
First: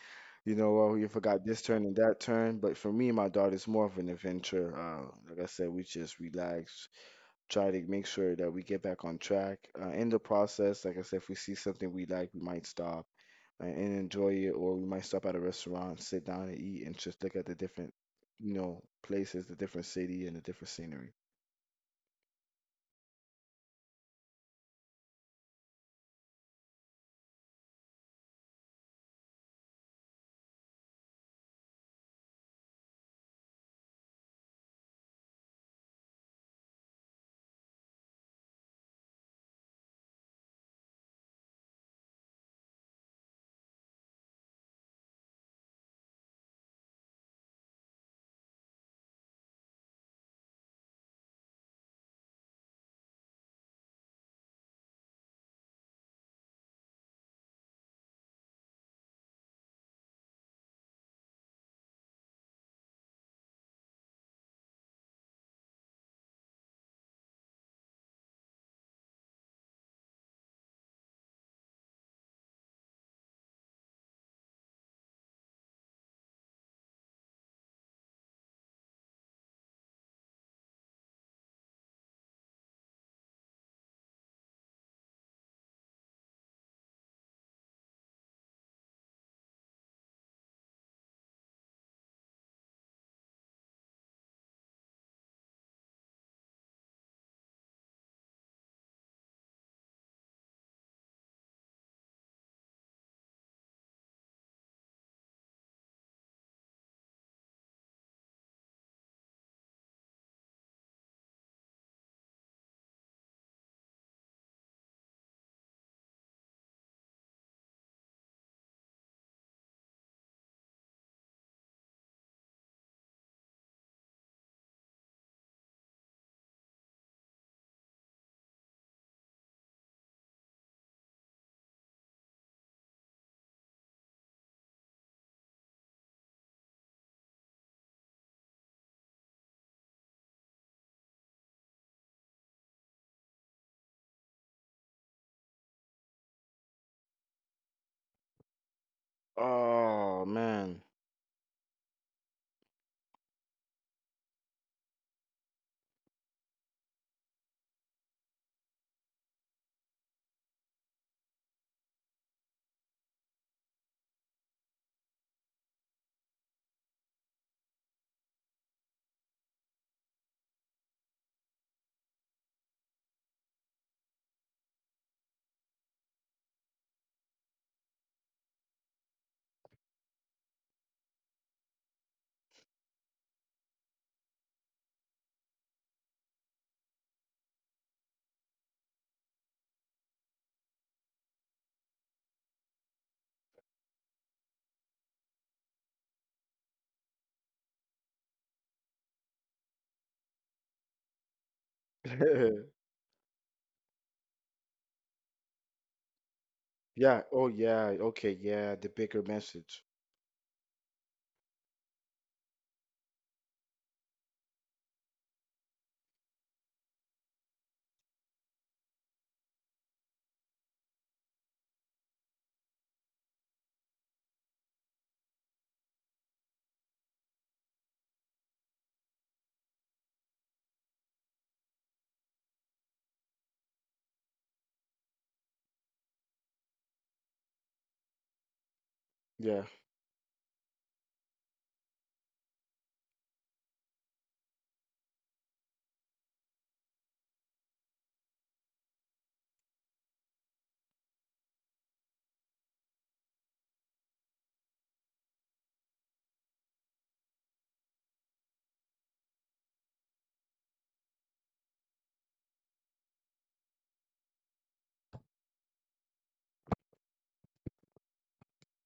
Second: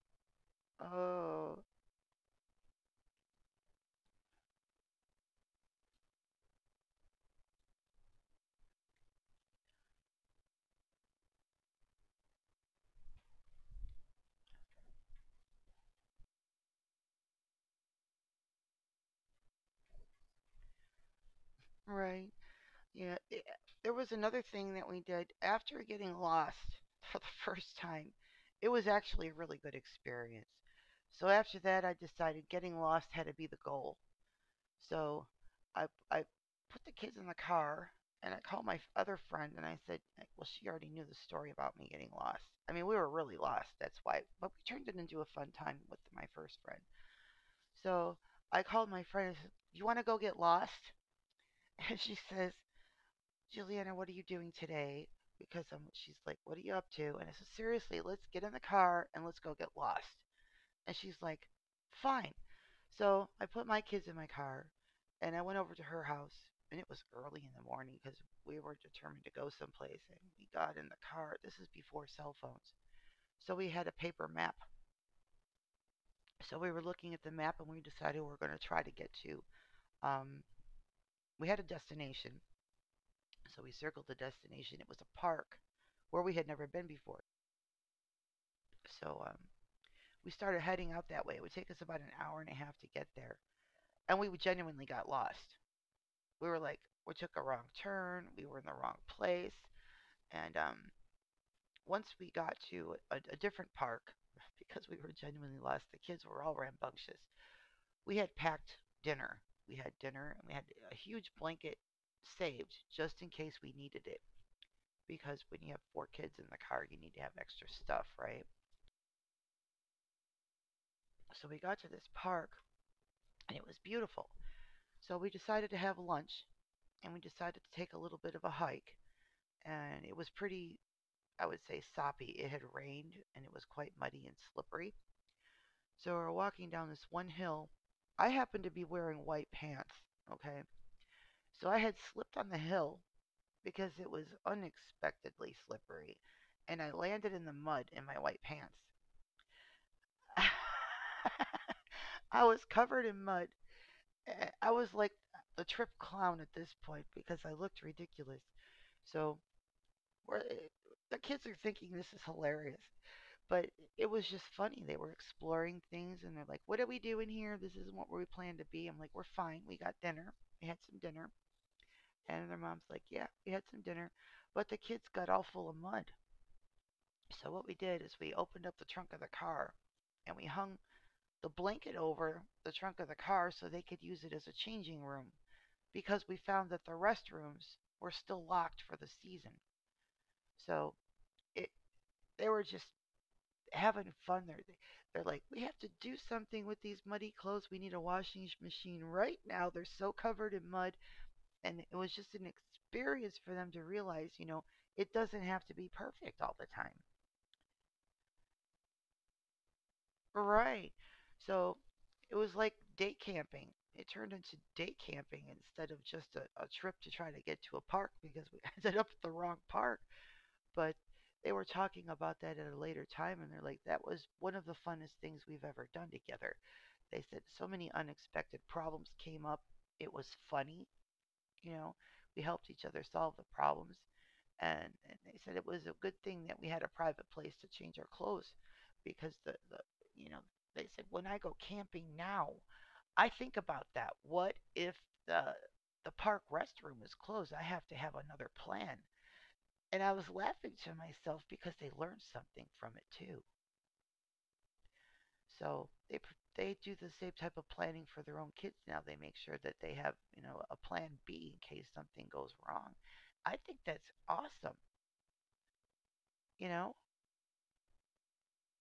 Speaker 2: you know, oh, you forgot this
Speaker 1: Oh,
Speaker 2: turn and that turn. But for me and my daughter, it's more of an adventure. Like I said, we just relax, try to make sure that we get back on track. In the process, like I said, if we see something we like, we might stop and enjoy it, or we might stop at a restaurant, sit down and eat, and just look at the different, you know, places, the different city, and the different scenery.
Speaker 1: right. Yeah. There was another thing that we did after getting lost for the first time. It was actually a really good experience. So after that, I decided getting lost had to be the goal. So I put the kids in the car and I called my other friend and I said, like, well, she already knew the story about me getting lost. I mean, we were really lost. That's why, but we turned it into a fun time with my first friend. So I called my friend. I said, "You want to go get lost?" And she says, "Juliana, what are you doing today?" Because I'm, she's like, "What are you up to?" And I said, "Seriously, let's get in the car and let's go get lost." And she's like, "Fine." So I put my kids in my car and I went over to her house. And it was early in the morning because we were determined to go someplace. And we got in the car. This is before cell phones. So we had a paper map. So we were looking at the map and we decided we were going to try to get to um, we had a destination, so we circled the destination. It was a park where we had never been before. So um, we started heading out that way. It would take us about an hour and a half to get there. And we genuinely got lost. We were like, we took a wrong turn. We were in the wrong place. And Once we got to a different park, because we were genuinely lost, the kids were all rambunctious. We had packed dinner. We had dinner and we had a huge blanket saved just in case we needed it. Because when you have four kids in the car, you need to have extra stuff, right? So we got to this park and it was beautiful. So we decided to have lunch and we decided to take a little bit of a hike. And it was pretty, I would say, soppy. It had rained and it was quite muddy and slippery. So we're walking down this one hill. I happened to be wearing white pants, okay? So I had slipped on the hill because it was unexpectedly slippery and I landed in the mud in my white pants.
Speaker 2: Oh man.
Speaker 1: I was covered in mud. I was like a trip clown at this point because I looked ridiculous. So we're, eh, the kids are thinking this is hilarious, but it was just funny. They were exploring things and they're like, "What are we doing here? This isn't what we planned to be." I'm like, "We're fine. We got dinner. We had some dinner." And their mom's like, "Yeah, we had some dinner, but the kids got all full of mud." So what we did is we opened up the trunk of the car and we hung the blanket over the trunk of the car so they could use it as a changing room. Because we found that the restrooms were still locked for the season. So it they were just having fun there. They- are like, we have to do something with these muddy clothes. We need a washing machine right now. They're so covered in mud, and it was just an experience for them to realize, it doesn't have to be perfect all the time.
Speaker 2: Yeah. Oh yeah. Okay. Yeah. The bigger message.
Speaker 1: Right. So it was like day camping. It turned into day camping instead of just a trip to try to get to a park because we ended up at the wrong park. But they were talking about that at a later time and they're like that was one of the funnest things we've ever done together. They said so many unexpected problems came up. It was funny you know we helped each other solve the problems, and they said it was a good thing that we had a private place to change our clothes, because the,
Speaker 2: Yeah.
Speaker 1: the you know they said when I go camping now I think about that. What if the the park restroom is closed, I have to have another plan. And I was laughing to myself because they learned something from it too. So they do the same type of planning for their own kids now. They make sure that they have a plan B in case something goes wrong. I think that's awesome. You know,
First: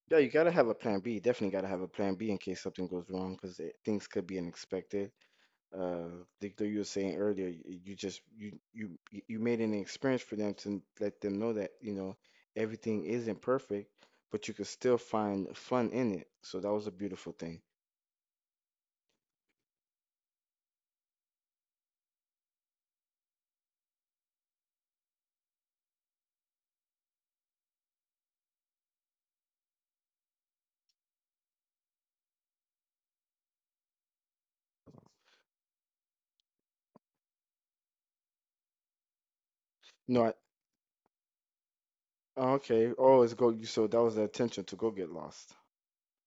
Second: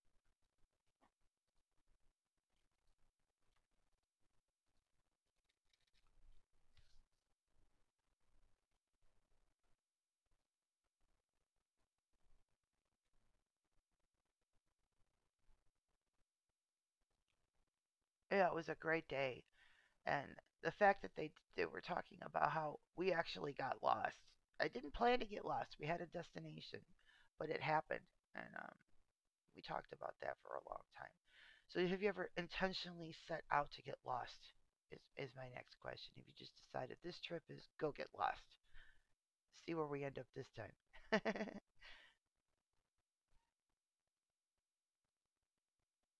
Speaker 2: Yeah, you gotta have a plan B. Definitely gotta have a plan B in case something goes wrong, because things could be unexpected. Uh, like you were saying earlier, y- you just you you you made an experience for them to let them know that, you know, everything isn't perfect, but you could still find fun in it. So that was a beautiful thing.
Speaker 1: yeah, it was a great day, and the fact that they were talking about how we actually got lost. I didn't plan to get lost. We had a destination, but it happened, and we talked about that for a long time. So have you ever intentionally set out to get lost? Is my next question. If you just decided this trip is go get lost. See where we end
Speaker 2: No,
Speaker 1: up
Speaker 2: I,
Speaker 1: this time.
Speaker 2: oh, okay. Oh, it's go. So that was the intention to go get lost.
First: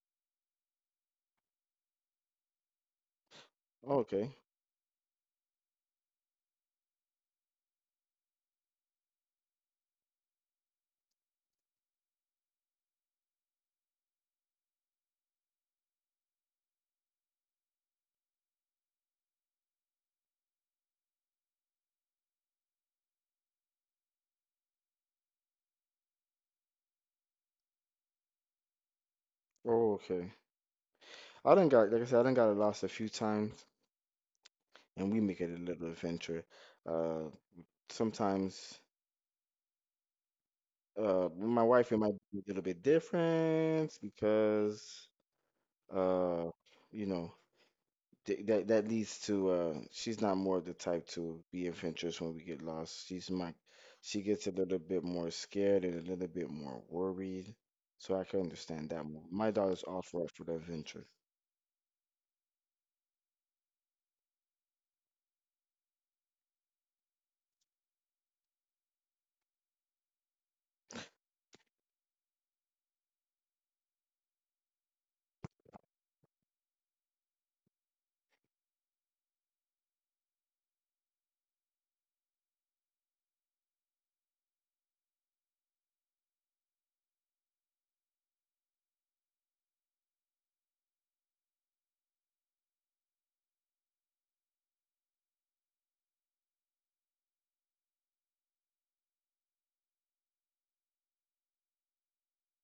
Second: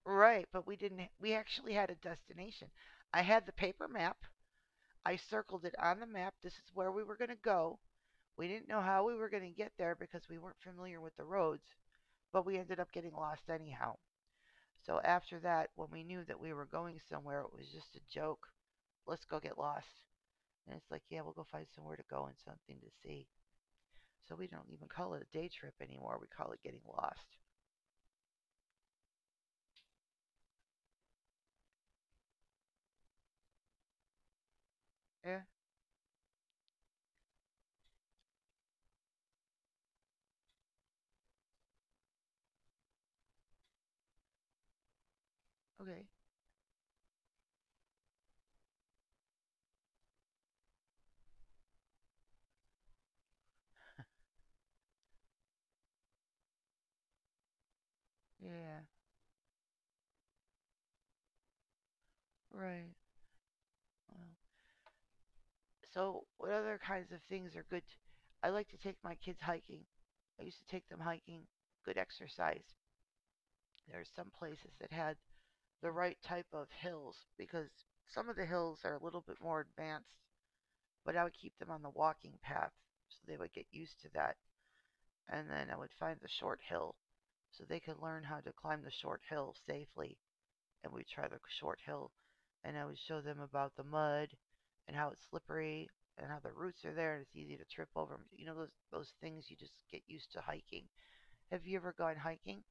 Speaker 1: Right, but we didn't, we actually had a destination. I had the paper
Speaker 2: Oh,
Speaker 1: map.
Speaker 2: okay.
Speaker 1: I circled it on the map. This is where we were going to go. We didn't know how we were going to get there because we weren't familiar with the roads, but we ended up getting lost anyhow. So after that, when we knew that we were going somewhere, it was just a joke. Let's go get lost. And it's like, yeah, we'll go find somewhere to go and something to see. So we don't even call it a day trip anymore. We call it getting lost.
Speaker 2: Oh, okay. I done got, like I said, I done got lost a few times, and we
Speaker 1: Yeah.
Speaker 2: make it a little adventure. Uh, Sometimes. My wife and I be a little bit different because
Speaker 1: Okay.
Speaker 2: uh, you know, th that that leads to she's not more the type to be adventurous when we get lost. She gets a little bit more scared and a little bit more worried. So I can
Speaker 1: Yeah.
Speaker 2: understand that more. My daughter's all for the adventure.
Speaker 1: Right. Well, so what other kinds of things are good? I like to take my kids hiking. I used to take them hiking. Good exercise. There's some places that had the right type of hills because some of the hills are a little bit more advanced, but I would keep them on the walking path so they would get used to that. And then I would find the short hill so they could learn how to climb the short hill safely. And we'd try the short hill, and I would show them about the mud and how it's slippery and how the roots are there and it's easy to trip over 'em. You know those things you just get used to hiking. Have you ever gone hiking?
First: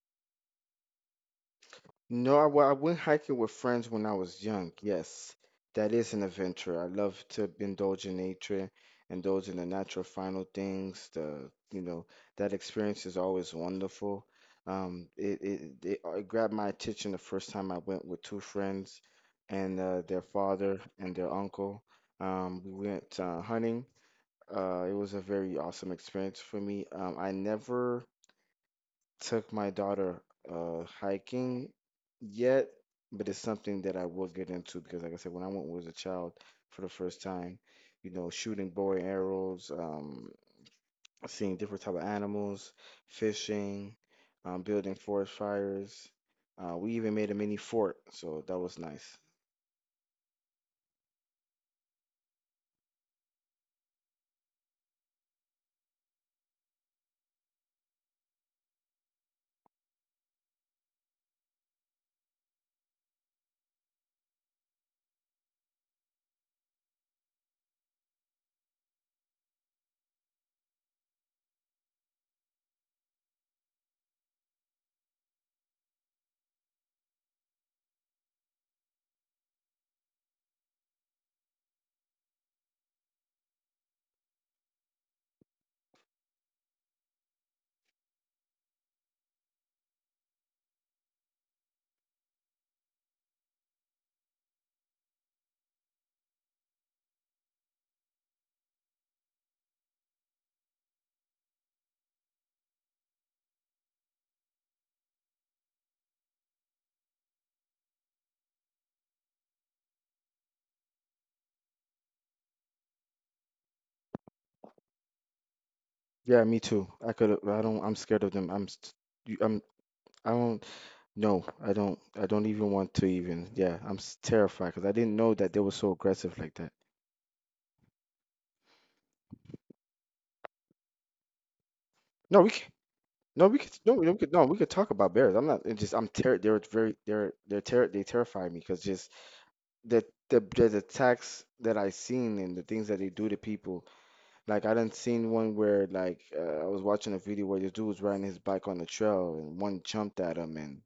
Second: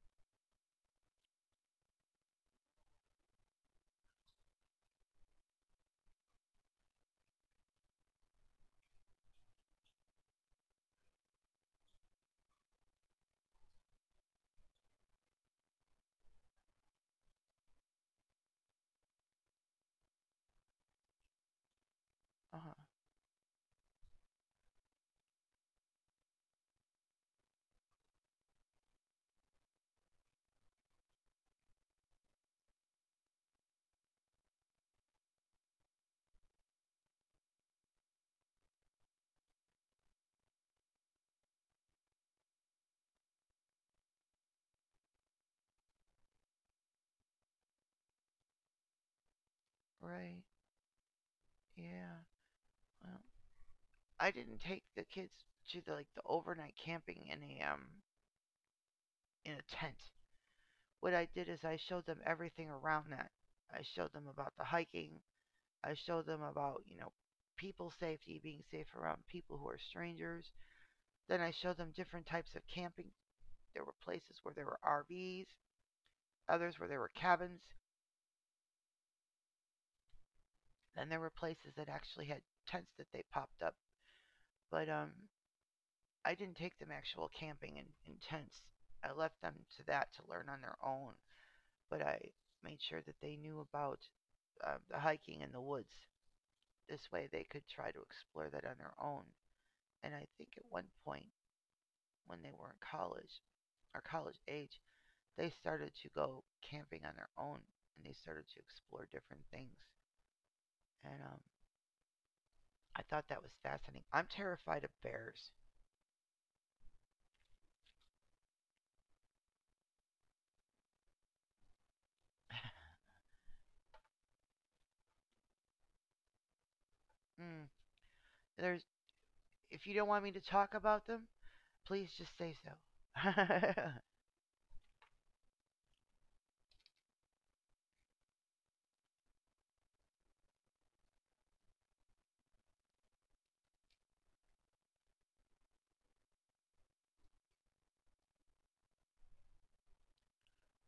Speaker 2: No, I, well, I went hiking with friends when I was young. Yes, that is an adventure. I love to indulge in nature, indulge in the natural final things. The, you know, that experience is always wonderful. It grabbed my attention the first time I went with two friends and their father and their uncle.
Speaker 1: Uh huh.
Speaker 2: We went hunting. It was a very awesome experience for me. I never took my daughter hiking yet, but it's something that I will get into because, like I said, when I went was a child for the first time, you know, shooting bow and arrows, seeing different type of animals, fishing, building forest fires. We even made a mini fort, so that was nice.
Speaker 1: Right. Yeah. Well, I didn't take the kids to the like the overnight camping in a tent. What I did is I showed them everything around that. I showed them about the hiking. I showed them about, you know, people safety, being safe around people who are strangers. Then I showed them different types of camping. There were places where there were RVs, others where there were cabins, then there were places that actually had tents that they popped up. But I didn't take them actual camping in tents. I left them to that to learn on their own. But I made sure that they knew about the hiking in the woods. This way they could try to explore that on their own. And I think at one point when they were in college or college age, they started to go camping on their own and they started to explore different things. And I thought that was fascinating. I'm terrified of bears.
Speaker 2: Yeah, me too. I could. I don't. I'm scared of them. I'm. St- you- I'm. I don't. No, I don't. I don't even want to even. Yeah, terrified because I didn't know that they were so aggressive like that.
Speaker 1: Mm, there's if you don't want me to talk about them, please just
Speaker 2: No, we
Speaker 1: say
Speaker 2: can. No, we could.
Speaker 1: so.
Speaker 2: No, we could. No, we could talk about bears. I'm not. It's just I'm terror. They're very. They're terror. They terrify me because just the the attacks that I seen and the things that they do to people. Like I done seen one where like I was watching a video where this dude was riding his bike on the trail and one jumped at him and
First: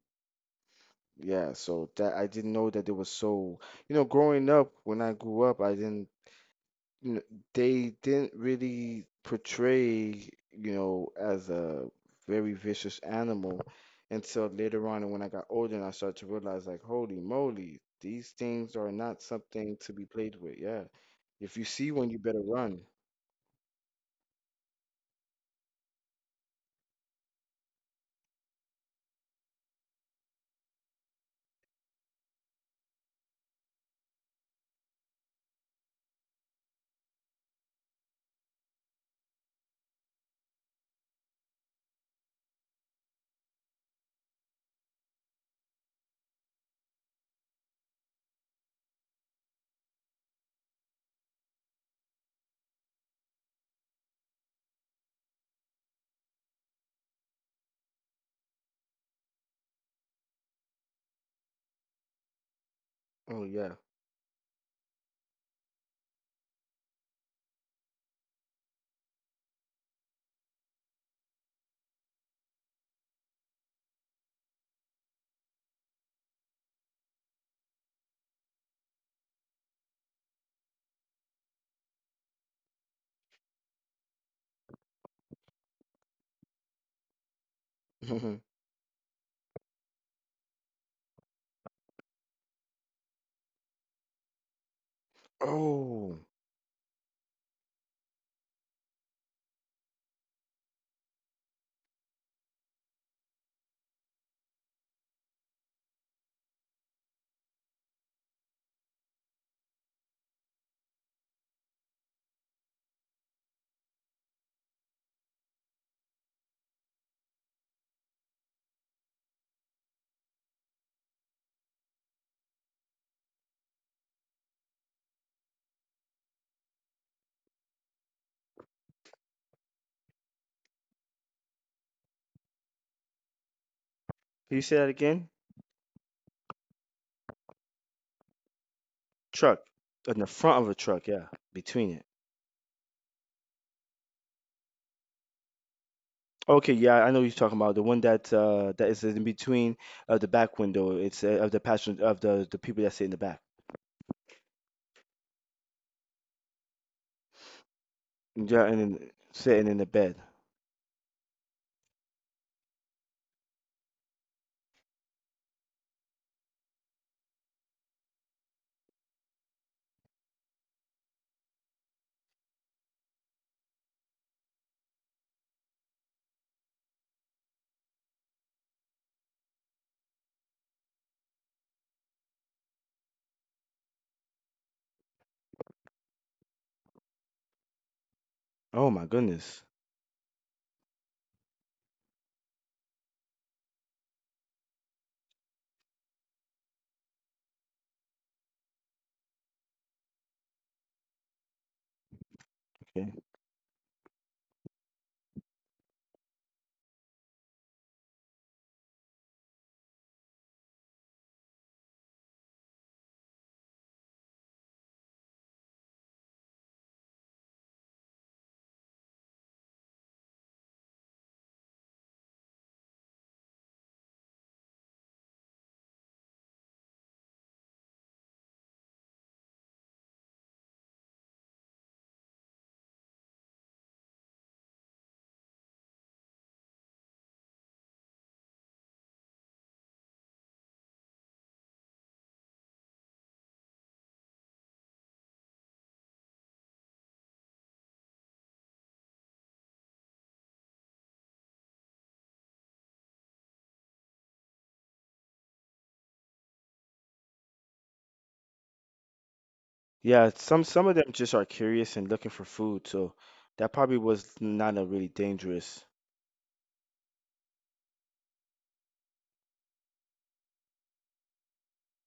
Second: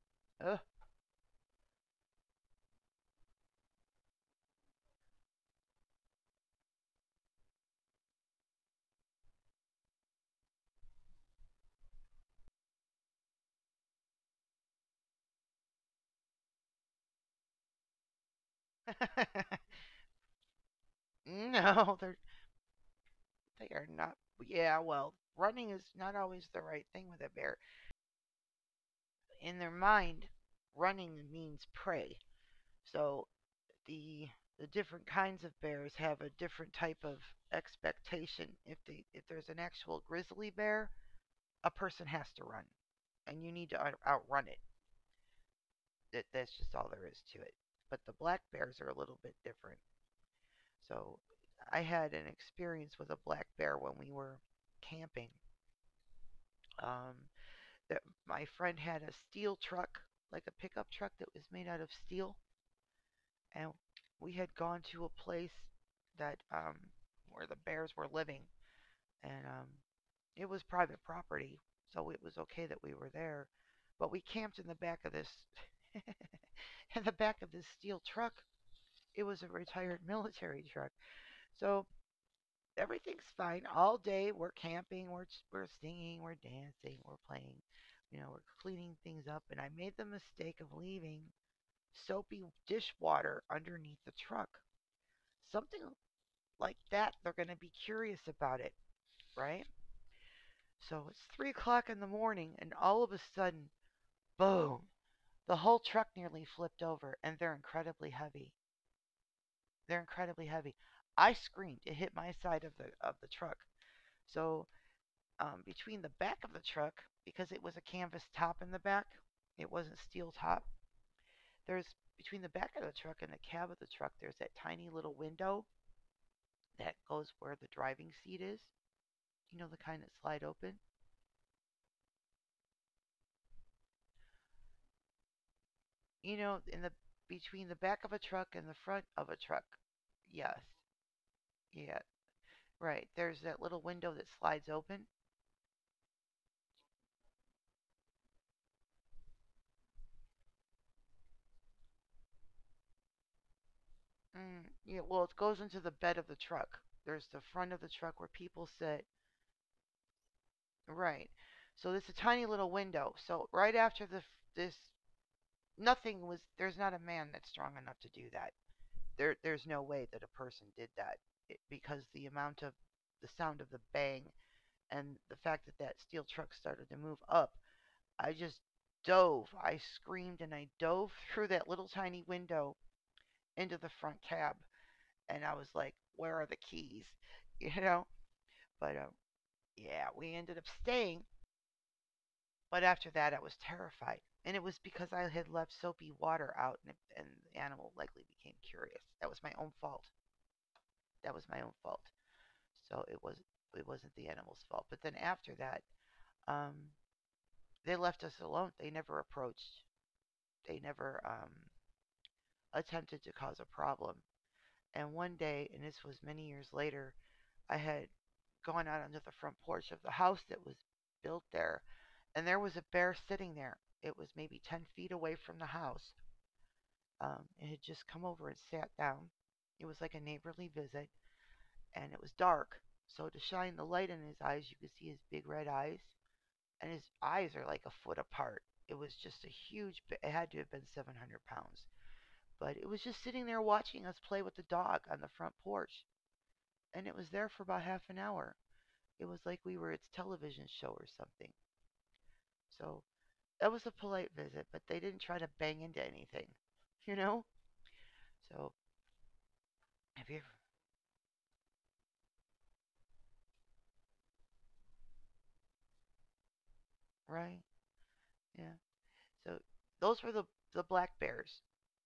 Speaker 2: yeah. So that I didn't know that they were so. You know, growing up when I grew up, I didn't, you know, they didn't really portray, you know, as a very vicious animal until later on. And when I got older and I started to realize, like, holy moly, these things are not something to be played with. Yeah. If you see
Speaker 1: No,
Speaker 2: one,
Speaker 1: they're
Speaker 2: you better run.
Speaker 1: they are not. Yeah, well, running is not always the right thing with a bear. In their mind, running means prey. So the the different kinds of bears have a different type of expectation. If they if there's an actual grizzly bear, a person has to run, and you need to outrun it. That's just all there is to it. But the black bears are a little bit different. So I had an experience with a black bear when we were camping. Um, that my friend had a steel truck, like a pickup truck that was made out of steel,
Speaker 2: Oh,
Speaker 1: and
Speaker 2: yeah.
Speaker 1: we had gone to a place that where the bears were living and it was private property, so it was okay that we were there, but we camped in the back of this in the back of this steel truck. It was a retired military truck. So everything's fine all day. We're camping, we're singing, we're dancing, we're playing, you know, we're cleaning things up and I made the mistake of leaving soapy dishwater underneath the truck. Something
Speaker 2: Oh,
Speaker 1: like that, they're going to be curious about it, right? So it's 3 o'clock in the morning, and all of a sudden, boom, the whole truck nearly flipped over, and they're incredibly heavy. They're incredibly heavy. I screamed. It hit my side of the truck. So between the back of the truck, because it was a canvas top in the back, it wasn't steel top, there's between the back of the truck and the cab of the truck, there's that tiny little window that goes where the driving seat is. You know, the kind that slide open.
Speaker 2: can you say that again?
Speaker 1: You know, in the between the back of a truck and the front of a truck.
Speaker 2: Truck. In the
Speaker 1: Yes.
Speaker 2: front of a truck, yeah. Between
Speaker 1: Yeah.
Speaker 2: it.
Speaker 1: Right. There's that little window that slides open.
Speaker 2: Okay, yeah, I know what you're talking about. The one that that is in between of the back window. It's of the passenger of the people that sit in the back.
Speaker 1: Mm, yeah. Well, it goes into the bed of the truck. There's the front of the truck where people
Speaker 2: Yeah, and
Speaker 1: sit.
Speaker 2: then sitting in the bed.
Speaker 1: Right. So this is a tiny little window. So right after the this, nothing was. There's not a man that's strong enough to do that. There's no way that a person did that it, because the amount of the sound of the bang and the fact that that steel truck started to move up I just dove. I screamed and I dove through that little tiny window into the front cab. And I was like, where are the keys? You know?
Speaker 2: Oh
Speaker 1: But
Speaker 2: my goodness.
Speaker 1: yeah, we ended up staying. But after that, I was terrified. And it was because I had left soapy water out and the animal likely became curious. That was my own fault. That was my own fault. So
Speaker 2: Okay.
Speaker 1: it was it wasn't the animal's fault. But then after that, um, they left us alone. They never approached. They never attempted to cause a problem. And one day, and this was many years later, I had gone out onto the front porch of the house that was built there, and there was a bear sitting there. It was maybe 10 feet away from the house. It had just come over and sat down. It was like a neighborly visit, and it was dark. So, to shine the light in his eyes, you could see his big red eyes, and his eyes are like a foot apart. It was just a huge, it had to have been 700 pounds. But it was just sitting there watching us play with the dog on the front porch, and it was there for about half an hour. It was like we were its television show or something. So that was a polite visit, but they didn't try to bang into anything, you know? So have
Speaker 2: Yeah,
Speaker 1: you ever,
Speaker 2: some of them just are curious and looking for food, so that probably was not a really dangerous.
Speaker 1: right? Yeah. So those were the black bears.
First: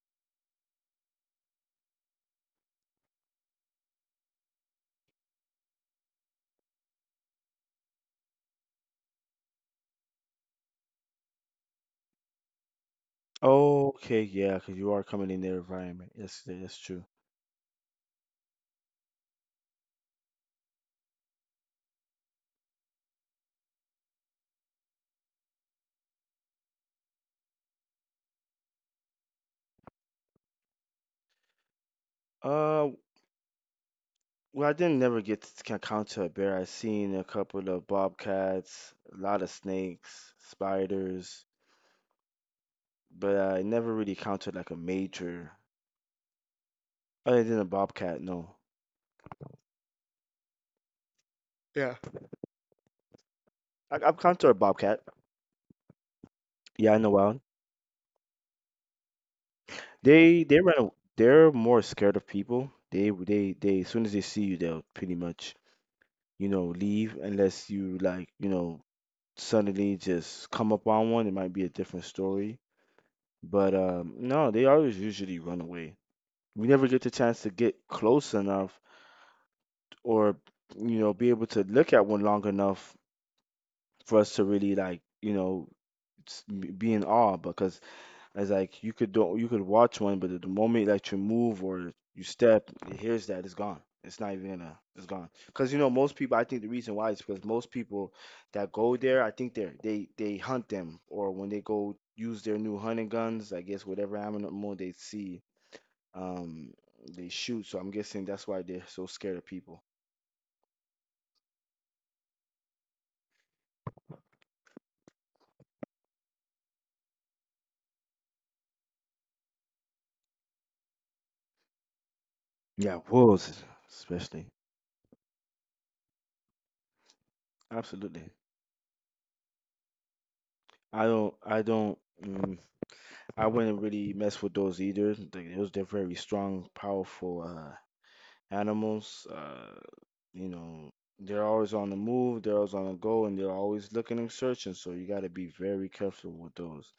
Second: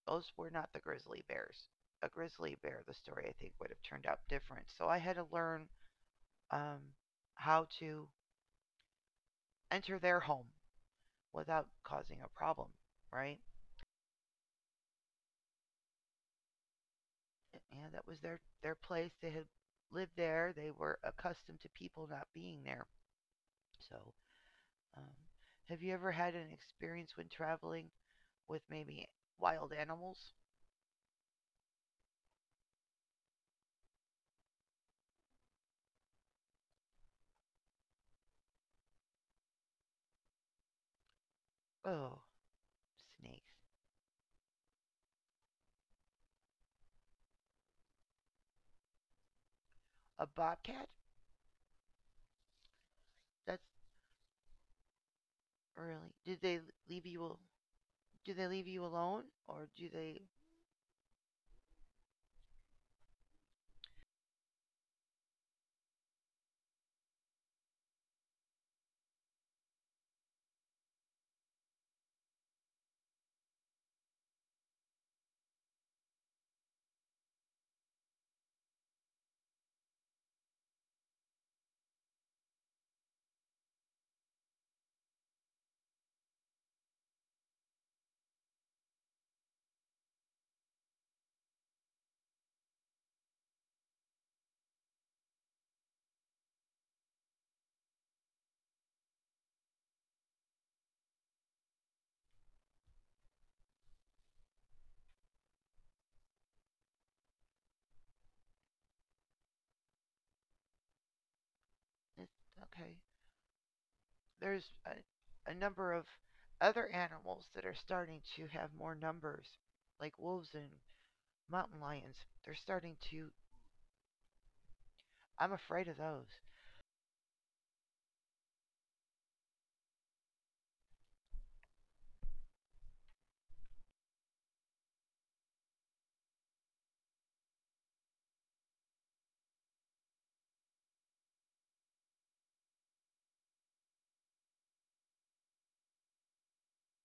Speaker 1: Those were not the grizzly bears. A grizzly bear, the story I think would have turned out different. So I had to learn um, how to enter their home without causing a problem, right?
Speaker 2: Okay, yeah, because you are coming in their environment. Yes, that's true.
Speaker 1: Yeah, that was their place. They had lived there. They were accustomed to people not being there. So, um, have you ever had an experience when traveling with maybe wild animals?
Speaker 2: Uh, well, I didn't never get to encounter a bear. I seen a couple of bobcats, a lot of snakes, spiders,
Speaker 1: Oh,
Speaker 2: but
Speaker 1: snakes.
Speaker 2: I never really encountered like a major, other than a bobcat. No,
Speaker 1: A bobcat?
Speaker 2: yeah.
Speaker 1: That's
Speaker 2: I've encountered a bobcat.
Speaker 1: really. Did they
Speaker 2: Yeah, I
Speaker 1: leave you?
Speaker 2: know.
Speaker 1: Do they leave you alone, or do they?
Speaker 2: They they run a- they're more scared of people. They as soon as they see you, they'll pretty much, you know, leave unless you, like, you know, suddenly just come up on one. It might be a different story. But um, no, they always usually run away. We never get the chance to get close enough or, you know, be able to look at one long enough for us to really, like, you know, be in awe, because it's like you could do, you could watch one, but the moment that you move or you step, it hears that it's gone. It's not even gonna. It's gone. Because you know most people. I think the reason why is because most people that go there, I think they are they hunt them or when they go use their new hunting guns. I guess whatever animal they see, um, they shoot. So I'm guessing that's why they're so scared of people.
Speaker 1: Eh, okay. There's a number of other animals that are starting to have more numbers, like wolves and mountain lions. They're starting
Speaker 2: Yeah,
Speaker 1: to
Speaker 2: wolves especially.
Speaker 1: I'm afraid of those.
Speaker 2: Absolutely. I don't. I don't. mm, I wouldn't really mess with those either. Those they're very strong, powerful animals. You know, they're always on the move, they're always on the go, and they're always looking and searching. So you got to be very careful with those.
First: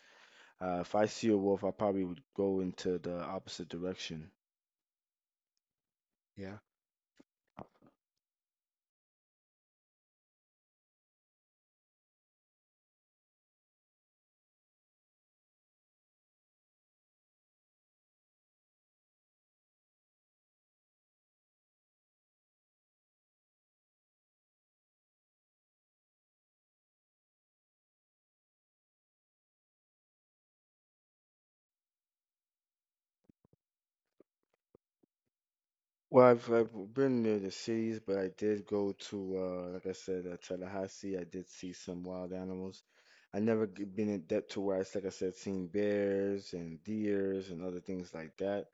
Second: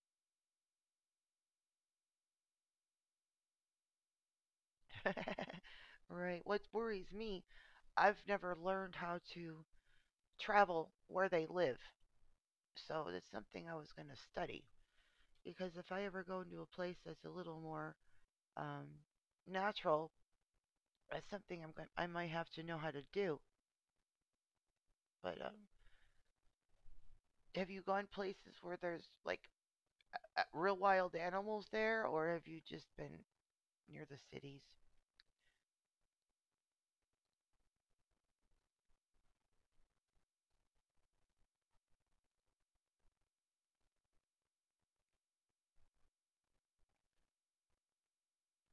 Speaker 2: If I see a wolf, I probably would go into the opposite direction.
Speaker 1: Right.
Speaker 2: Yeah.
Speaker 1: What worries me, I've never learned how to travel where they live. So that's something I was going to study. Because if I ever go into a place that's a little more um, natural, that's something I'm going I might have to know how to do. But have you gone places where there's like real wild animals there, or have you just been near the cities?
Speaker 2: Well, I've been near the cities, but I did go to like I said, Tallahassee. I did see some wild animals. I never been in depth to where like I said, seen bears and deers and other things like that.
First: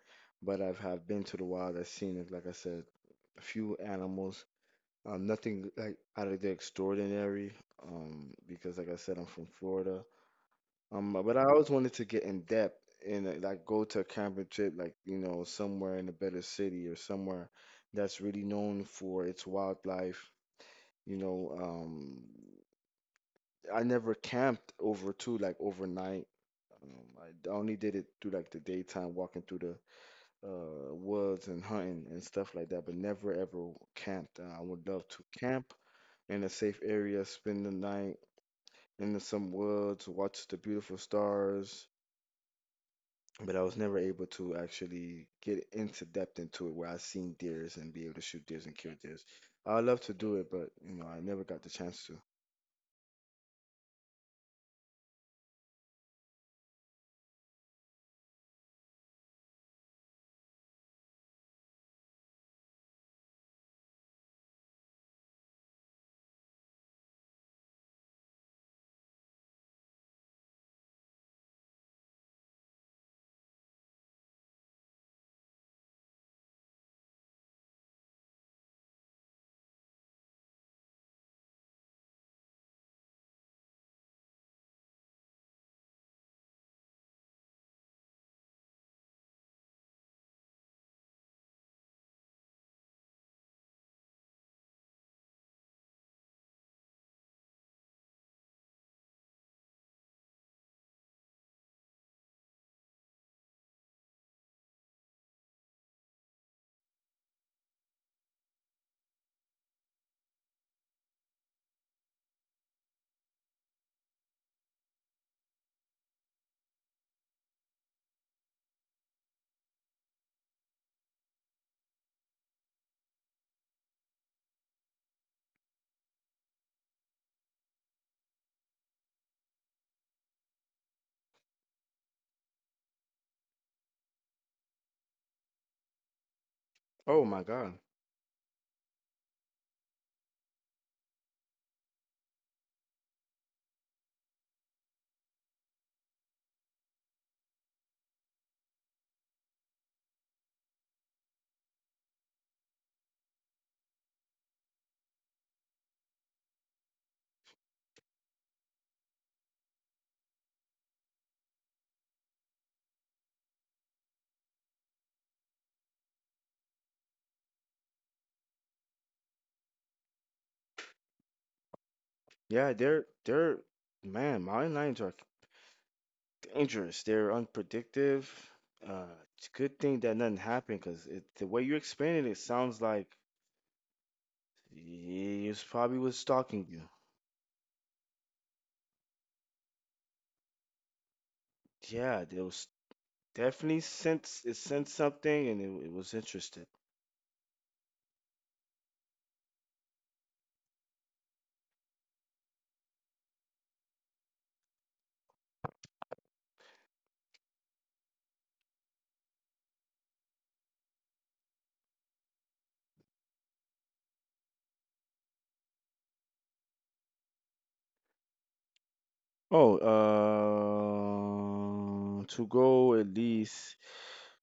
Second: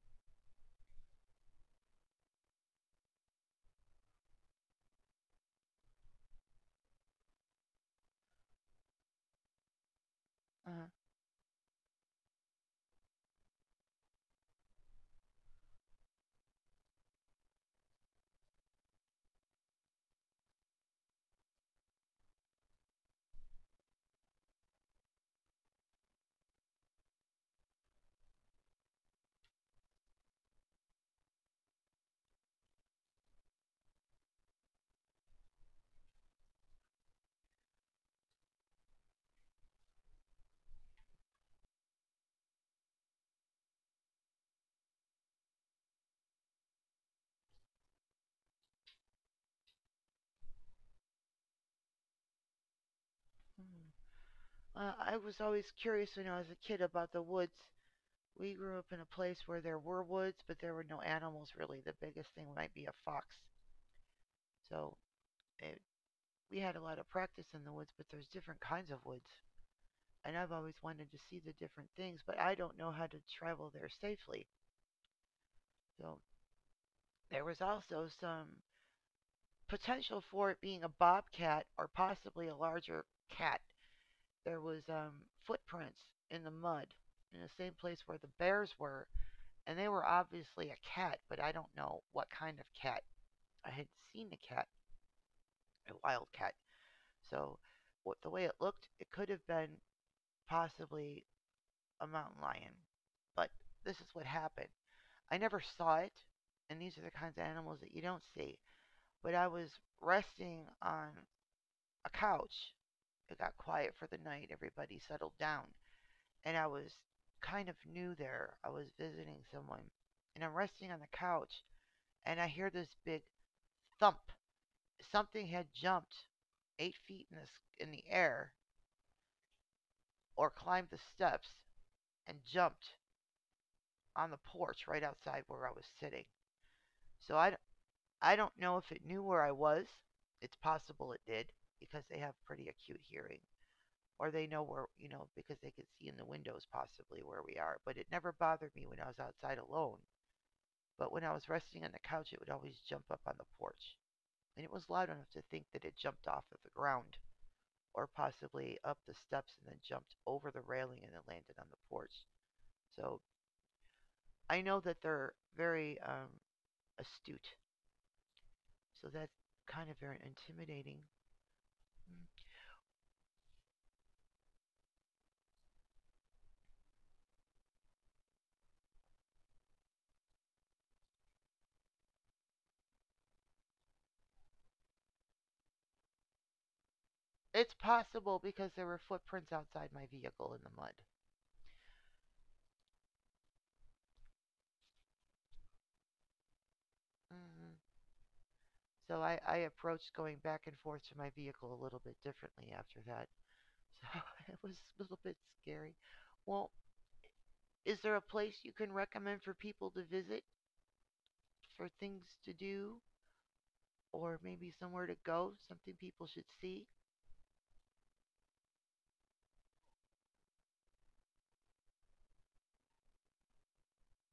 Speaker 2: But I've have been to the wild. I've seen, it, like I said, a few animals. Nothing like out of the extraordinary. Because like I said, I'm from Florida.
Speaker 1: Uh,
Speaker 2: But I always wanted to get in depth and like go to a camping trip, like you know, somewhere in a better city or somewhere that's really known for its wildlife. You know, I never camped over too, like overnight. I only did it through like the daytime, walking through the woods and hunting and stuff like that, but never ever camped. I would love to camp in a safe area, spend the night in some woods, watch the beautiful stars but I was never able to actually get into depth into it where I seen deers and be able to shoot deers and kill deers. I love to do it, but you know, I never got the chance to.
Speaker 1: hmm. I was always curious when I was a kid about the woods. We grew up in a place where there were woods, but there were no animals really. The biggest thing might be a fox. So it, we had a lot of practice in the woods, but there's different kinds of woods. And I've always wanted to see the different things, but I don't know how to travel there safely. So there was also some potential for it being a bobcat or possibly a larger cat. There was footprints in the mud in the same place where the bears were, and they were obviously a cat, but I don't know what kind of cat. I had seen a cat, a wild cat. So what, the way it looked, it could have been possibly a mountain lion. But this is what happened. I never saw it, and these are the kinds of animals that you don't see. But I was resting on a couch. It got quiet for the night. Everybody settled down. And I was kind of new there. I was visiting someone. And I'm resting on the couch, and I hear this big thump. Something had jumped 8 feet in the air or climbed the steps and jumped on the porch right outside where I was sitting.
Speaker 2: Oh
Speaker 1: So
Speaker 2: my God.
Speaker 1: I don't know if it knew where I was. It's possible it did because they have pretty acute hearing or they know where, you know, because they could see in the windows possibly where we are. But it never bothered me when I was outside alone. But when I was resting on the couch, it would always jump up on the porch. And it was loud enough to think that it jumped off of the ground or possibly up the steps and then jumped over the railing and then landed on the porch. So I know that they're very astute. So that's kind of very intimidating. Mm-hmm.
Speaker 2: Yeah, they're man, mountain lions are dangerous. They're unpredictable. Uh, it's a good thing that nothing happened because it, the way you explain it, it sounds like he was probably was stalking you.
Speaker 1: It's possible because there were footprints outside my vehicle in the mud.
Speaker 2: Yeah, there was definitely sense it sensed something and it was interested.
Speaker 1: Hmm. So I approached going back and forth to my vehicle a little bit differently after that. So it was a little bit scary. Well, is there a place you can recommend for people to visit for things to do or maybe somewhere to go, something people should see.
Speaker 2: Oh, to go at least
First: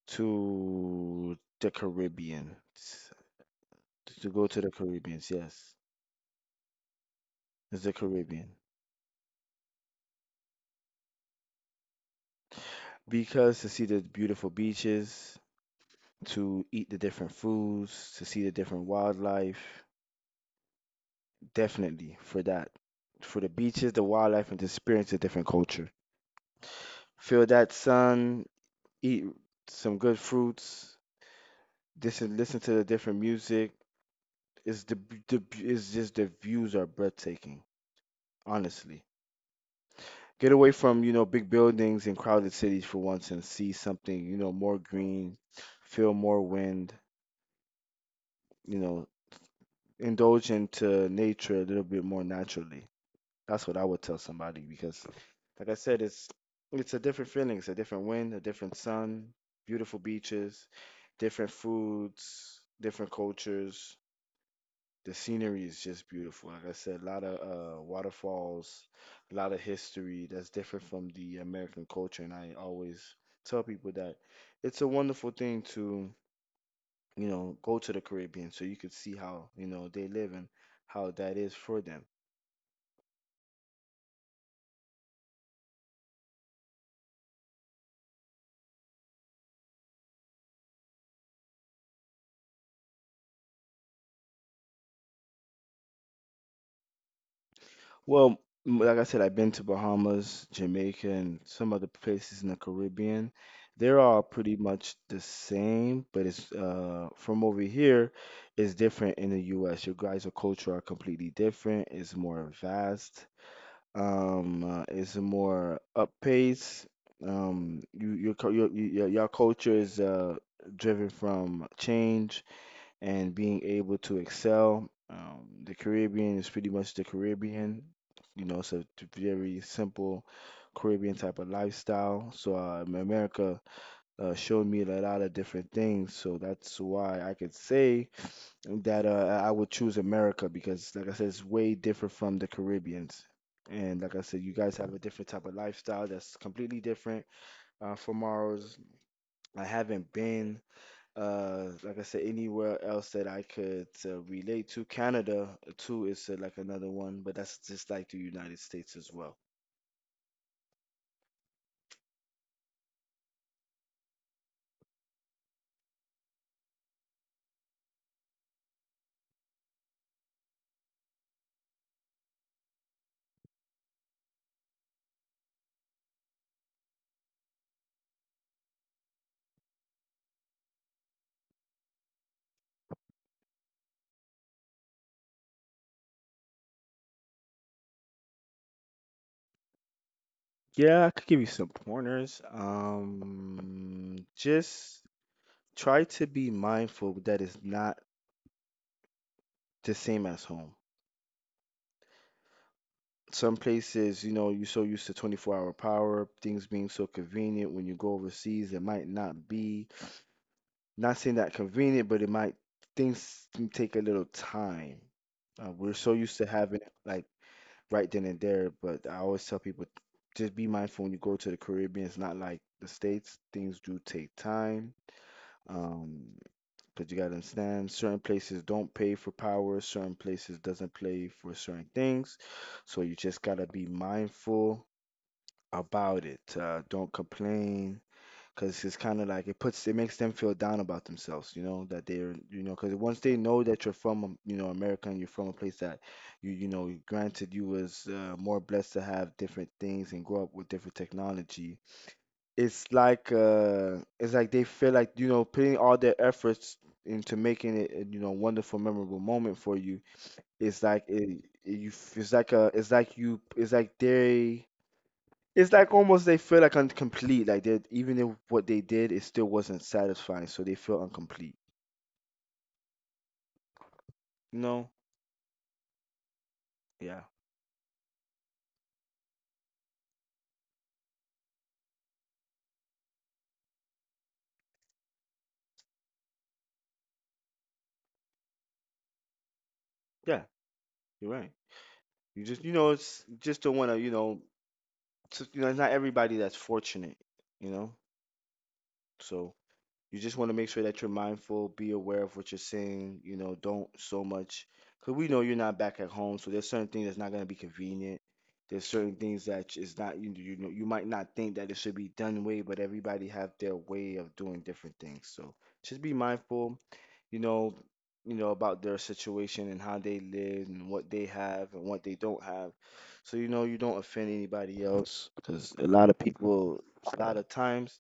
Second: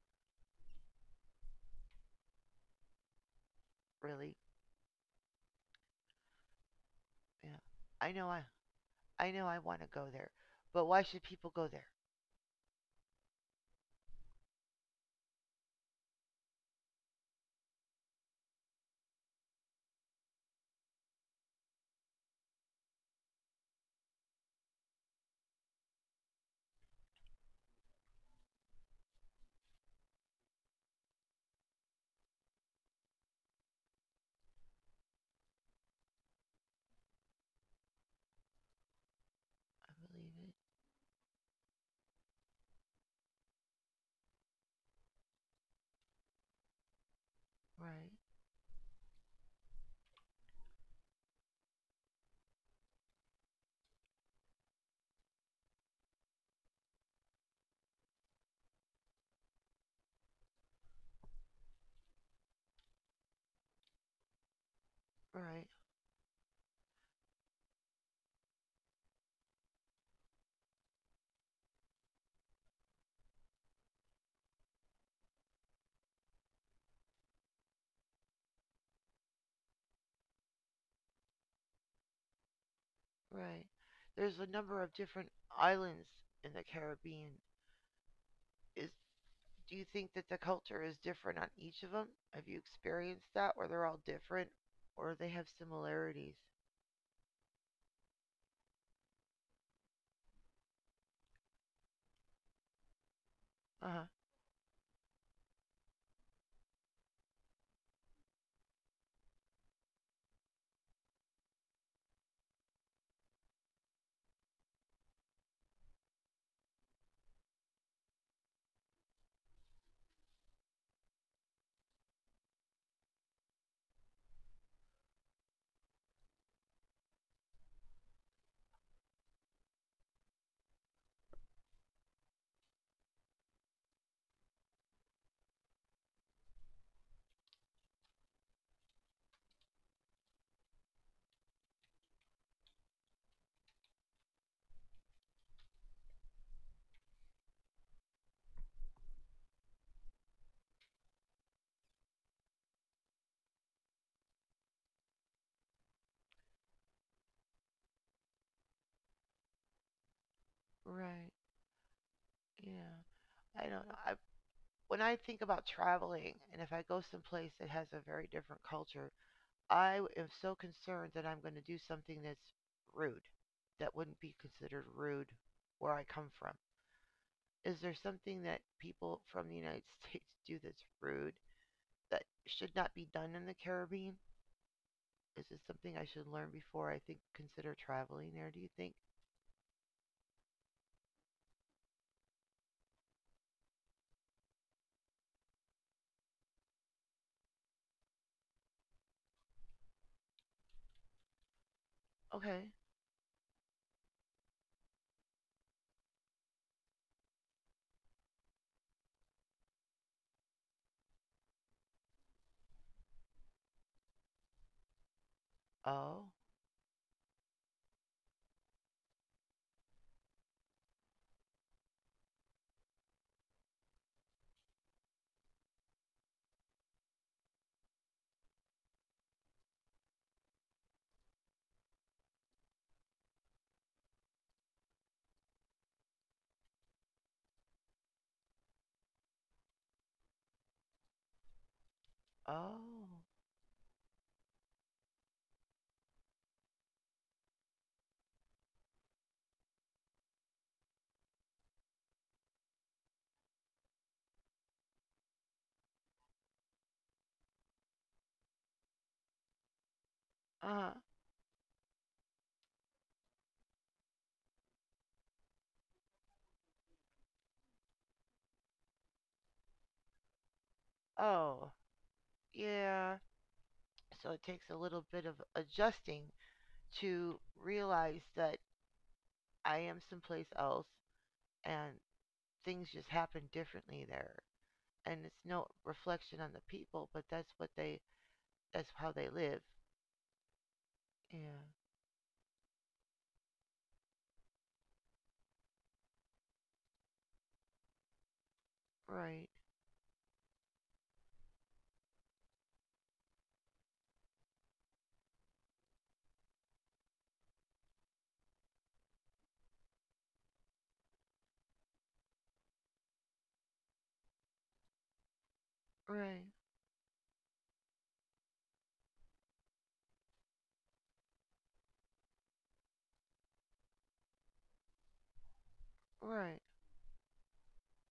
Speaker 2: to the Caribbean, to
Speaker 1: Really,
Speaker 2: go to the Caribbean, yes,
Speaker 1: yeah.
Speaker 2: it's the
Speaker 1: I
Speaker 2: Caribbean.
Speaker 1: I know I want to go there, but why should people go there?
Speaker 2: Because to see the beautiful beaches, to eat the different foods, to see the different wildlife, definitely for that. For the beaches, the wildlife, and to experience a different culture. Feel that sun, eat some good fruits, listen to the different music is the is just the views are breathtaking. Honestly,
Speaker 1: I believe
Speaker 2: get
Speaker 1: it.
Speaker 2: away from you know big buildings and crowded cities for once and see something you know more green, feel more wind.
Speaker 1: Right,
Speaker 2: You know, indulge into nature a little bit more naturally. That's what I would tell somebody because, like I said, it's a different feeling. It's a different wind, a different sun, beautiful beaches, different foods, different cultures. The scenery
Speaker 1: right,
Speaker 2: is just beautiful. Like I said, a lot of waterfalls, a lot of history that's different from the American culture. And I always tell people that it's a wonderful thing to, you know, go to the Caribbean so you could see how, you know, they live and how that is for them.
Speaker 1: right. There's a number of different islands in the Caribbean. Is do you think that the culture is different on each of them? Have you experienced that or they're all different or they have similarities?
Speaker 2: Well, like I said, I've been to Bahamas, Jamaica, and some other places in the Caribbean.
Speaker 1: Uh-huh.
Speaker 2: They're all pretty much the same, but it's from over here is different in the US. Your guys' culture are completely different. It's more vast. It's more up pace. Your your, your y'all culture is driven from change and being able to excel. The Caribbean is pretty much the Caribbean, you know, so it's a very simple Caribbean type of lifestyle. So America showed me a lot of different things. So that's why I could say that I would choose America because, like I said, it's way different from the Caribbeans. And like I said, you guys have a different type of lifestyle that's completely different from ours. I haven't been like I said, anywhere else that I could relate to. Canada too is like another one, but that's just like the United States as well.
Speaker 1: Right. Yeah. I don't know. I, When I think about traveling and if I go someplace that has a very different culture, I am so concerned that I'm going to do something that's rude, that wouldn't be considered rude where I come from. Is there something that people from the United States do that's rude that should not be done in the Caribbean? Is this something I should learn before I think consider traveling there? Do you think?
Speaker 2: Yeah, I could give you some pointers. Just try to be mindful that it's not the same as home.
Speaker 1: Okay.
Speaker 2: Some places, you know, you're so used to 24 hour power, things being so convenient. When you go overseas, it might not be, not saying that convenient, but it might, things can take a little time. We're so
Speaker 1: Oh.
Speaker 2: used to having like right then and there. But I always tell people just be mindful when you go to the Caribbean. It's not like the States. Things do take time. Um, but you gotta understand certain places don't pay for power, certain places doesn't pay for certain things. So you just gotta be mindful about it. Don't complain because it's kind of like it puts it makes them feel down about themselves you know that they're you know because
Speaker 1: Oh.
Speaker 2: once they know that you're from you know America and you're from a place that you know granted you was more blessed to have different things and grow up with different technology it's like they feel like you know putting all their efforts into making it a, you know wonderful memorable moment for you
Speaker 1: Uh.
Speaker 2: it's like it, it's like a it's like you it's like they it's like almost they feel like incomplete. Like that, even if what they did, it still wasn't satisfying, so they feel incomplete.
Speaker 1: Oh. Yeah. So it
Speaker 2: You
Speaker 1: takes a
Speaker 2: know?
Speaker 1: little bit of adjusting
Speaker 2: Yeah.
Speaker 1: to realize that I am someplace else and things just happen differently there. And it's no reflection on the people, but that's how they live.
Speaker 2: Yeah. You're
Speaker 1: Yeah.
Speaker 2: right. You just, you know, it's you just don't want to, you know, you know, it's not everybody that's fortunate. You know,
Speaker 1: Right.
Speaker 2: so. You just want to make sure that you're mindful, be aware of what you're saying, you know, don't so much because we know you're not back at home, so there's certain things that's not going to be convenient. There's certain things that is not you, you know you might not think that it should be done way, but everybody have their way of doing different things. So just be
Speaker 1: Right.
Speaker 2: mindful, you know, you know about their situation and how they live and what they have and what they don't have, so you know you don't offend anybody else because a lot of
Speaker 1: Right.
Speaker 2: people, a lot of times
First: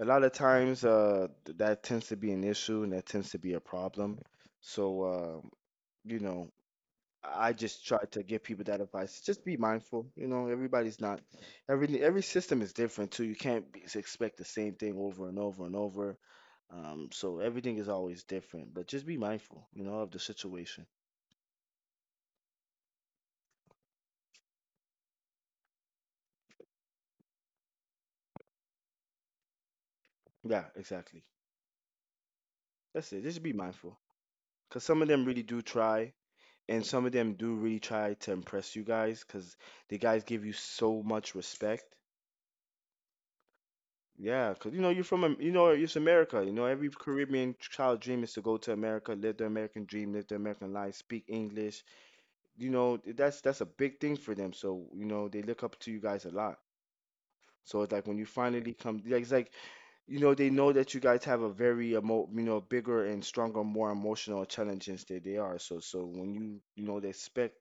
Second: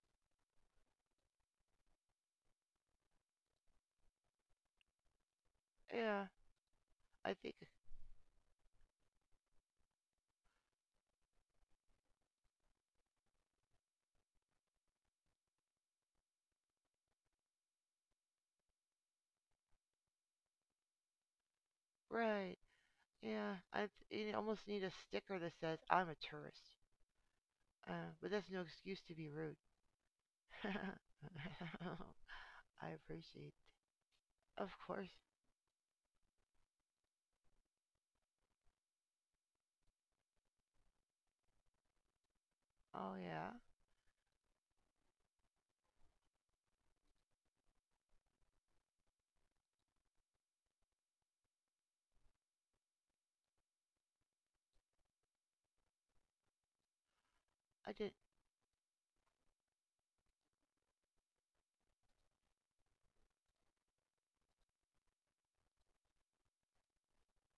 Speaker 2: a lot of times that tends to be an issue and that tends to be a problem. So you
Speaker 1: Yeah.
Speaker 2: know,
Speaker 1: I
Speaker 2: I
Speaker 1: think
Speaker 2: just try to give people that advice. Just be mindful, you know, everybody's not every system is different too. You can't be, expect the same thing over and over and over. So everything is always different, but just be mindful, you know, of the situation.
Speaker 1: right. Yeah. You almost need a sticker that says I'm a tourist. But that's no excuse to be rude.
Speaker 2: Yeah,
Speaker 1: I
Speaker 2: exactly. That's it. Just
Speaker 1: appreciate.
Speaker 2: be
Speaker 1: It.
Speaker 2: mindful.
Speaker 1: Of
Speaker 2: Because some of
Speaker 1: course.
Speaker 2: them really do try, and some of them do really try to impress you guys because the guys give you so much respect.
Speaker 1: Oh yeah.
Speaker 2: Yeah, 'cause you know you're from you know it's America. You know every Caribbean child dream is to go to America, live the American dream, live the American life, speak English. You know that's a big thing for them. So you know they look up to you guys a lot. So it's
Speaker 1: I
Speaker 2: like
Speaker 1: did.
Speaker 2: when you finally come, like it's like you know they know that you guys have a very you know bigger and stronger more emotional challenges than they are so when you know they expect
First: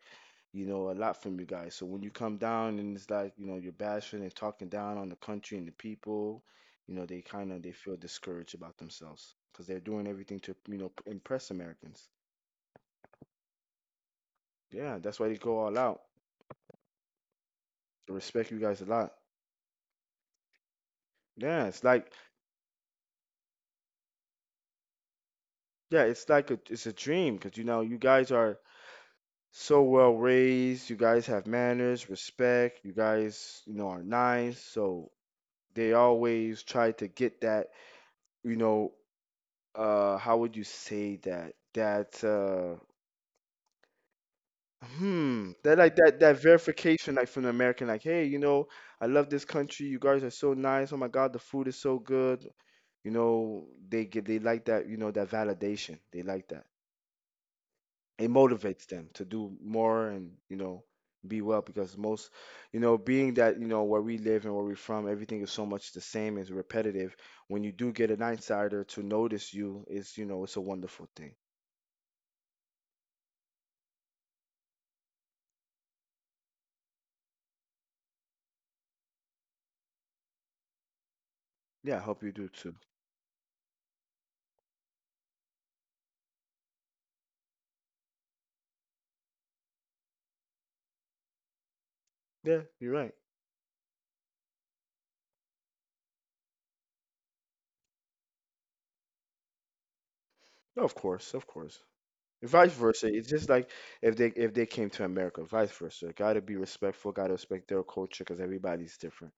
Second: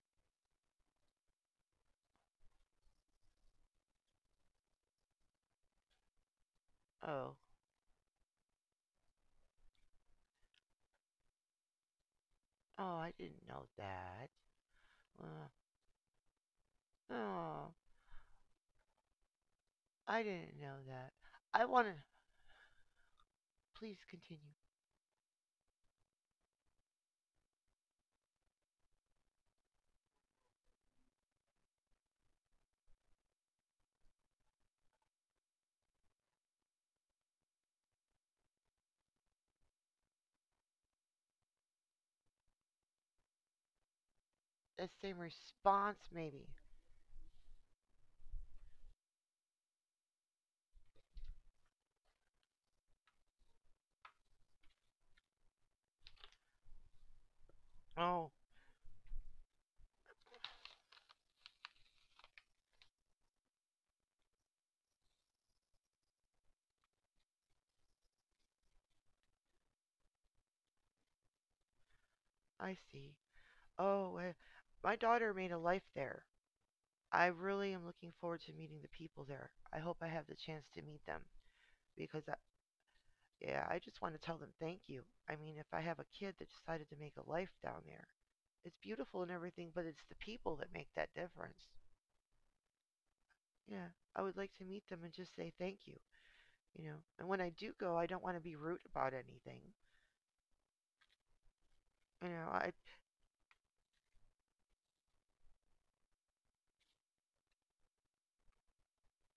Speaker 2: you know a lot from you guys so when you come down and it's like you know you're bashing and talking down on the country and the people you know
Speaker 1: Not
Speaker 2: they
Speaker 1: oh.
Speaker 2: kind of they feel discouraged about themselves because they're doing everything to you know impress americans
Speaker 1: Oh, I didn't know that.
Speaker 2: yeah that's why they
Speaker 1: Uh,
Speaker 2: go all out.
Speaker 1: oh,
Speaker 2: I respect you guys a lot.
Speaker 1: I didn't know that.
Speaker 2: Yeah
Speaker 1: I
Speaker 2: it's
Speaker 1: wanted
Speaker 2: like
Speaker 1: Please continue.
Speaker 2: yeah it's like a, it's a dream because you know you guys are so well raised. You guys have manners, respect. You guys, you know, are nice. So they always try to get that, you know, how would you say that? That
Speaker 1: The same
Speaker 2: hmm, that like
Speaker 1: response,
Speaker 2: that
Speaker 1: maybe.
Speaker 2: verification like from the American, like, hey, you know, I love this country. You guys are so nice. Oh my God, the food is so good. You know, they like that. You know, that validation. They like that. It
Speaker 1: Oh,
Speaker 2: motivates them to do more and you know be well because most you know being that you know where we live and where we're from everything is so much the same is repetitive when you do get an insider to notice you is you know it's a wonderful thing.
Speaker 1: I see. Oh, eh, my daughter made a life there. I really am looking forward to meeting the people there. I hope I have the chance to meet them
Speaker 2: Yeah, I hope
Speaker 1: because,
Speaker 2: you do too.
Speaker 1: yeah, I just want to tell them thank you. I mean, if I have a kid that decided to make a life down there, it's beautiful and everything, but it's the people that make that difference.
Speaker 2: Yeah you're right.
Speaker 1: Yeah, I would like to meet them and just say thank you, you know. And when I do go, I don't want to be rude about anything.
Speaker 2: Of course, of course.
Speaker 1: You
Speaker 2: And
Speaker 1: know,
Speaker 2: vice
Speaker 1: I
Speaker 2: versa it's just like if they came to america vice versa gotta be respectful gotta respect their culture because everybody's different.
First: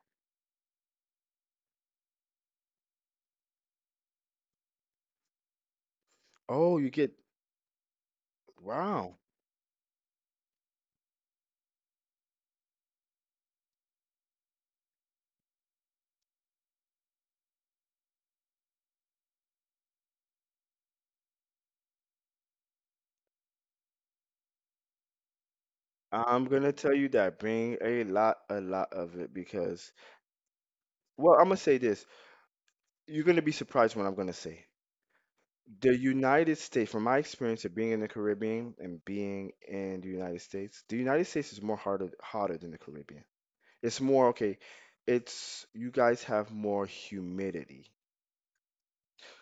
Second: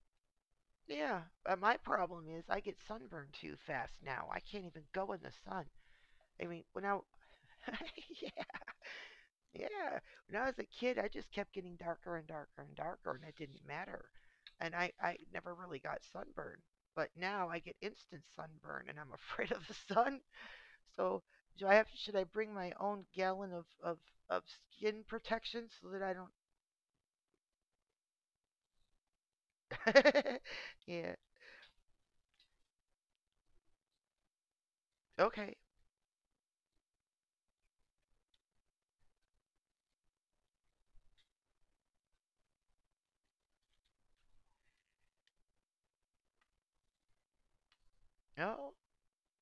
Speaker 1: Yeah, but my problem is I get sunburned too fast now. I can't even go in the sun. I mean,
Speaker 2: Oh
Speaker 1: when
Speaker 2: you
Speaker 1: I
Speaker 2: get
Speaker 1: yeah,
Speaker 2: wow.
Speaker 1: yeah, when I was a kid, I just kept getting darker and darker and darker, and it didn't matter. And I never really got sunburned. But now I get instant sunburn, and I'm afraid of the sun. So do I have to, should I bring my own gallon of skin protection so that I
Speaker 2: I'm gonna tell you that bring a lot of it because.
Speaker 1: don't? Yeah.
Speaker 2: Well, I'm gonna say this. You're gonna be surprised what I'm gonna say.
Speaker 1: Okay.
Speaker 2: The United States, from my experience of being in the Caribbean and being in the United States is more harder hotter than the Caribbean. It's more okay. It's you guys have more humidity
Speaker 1: No.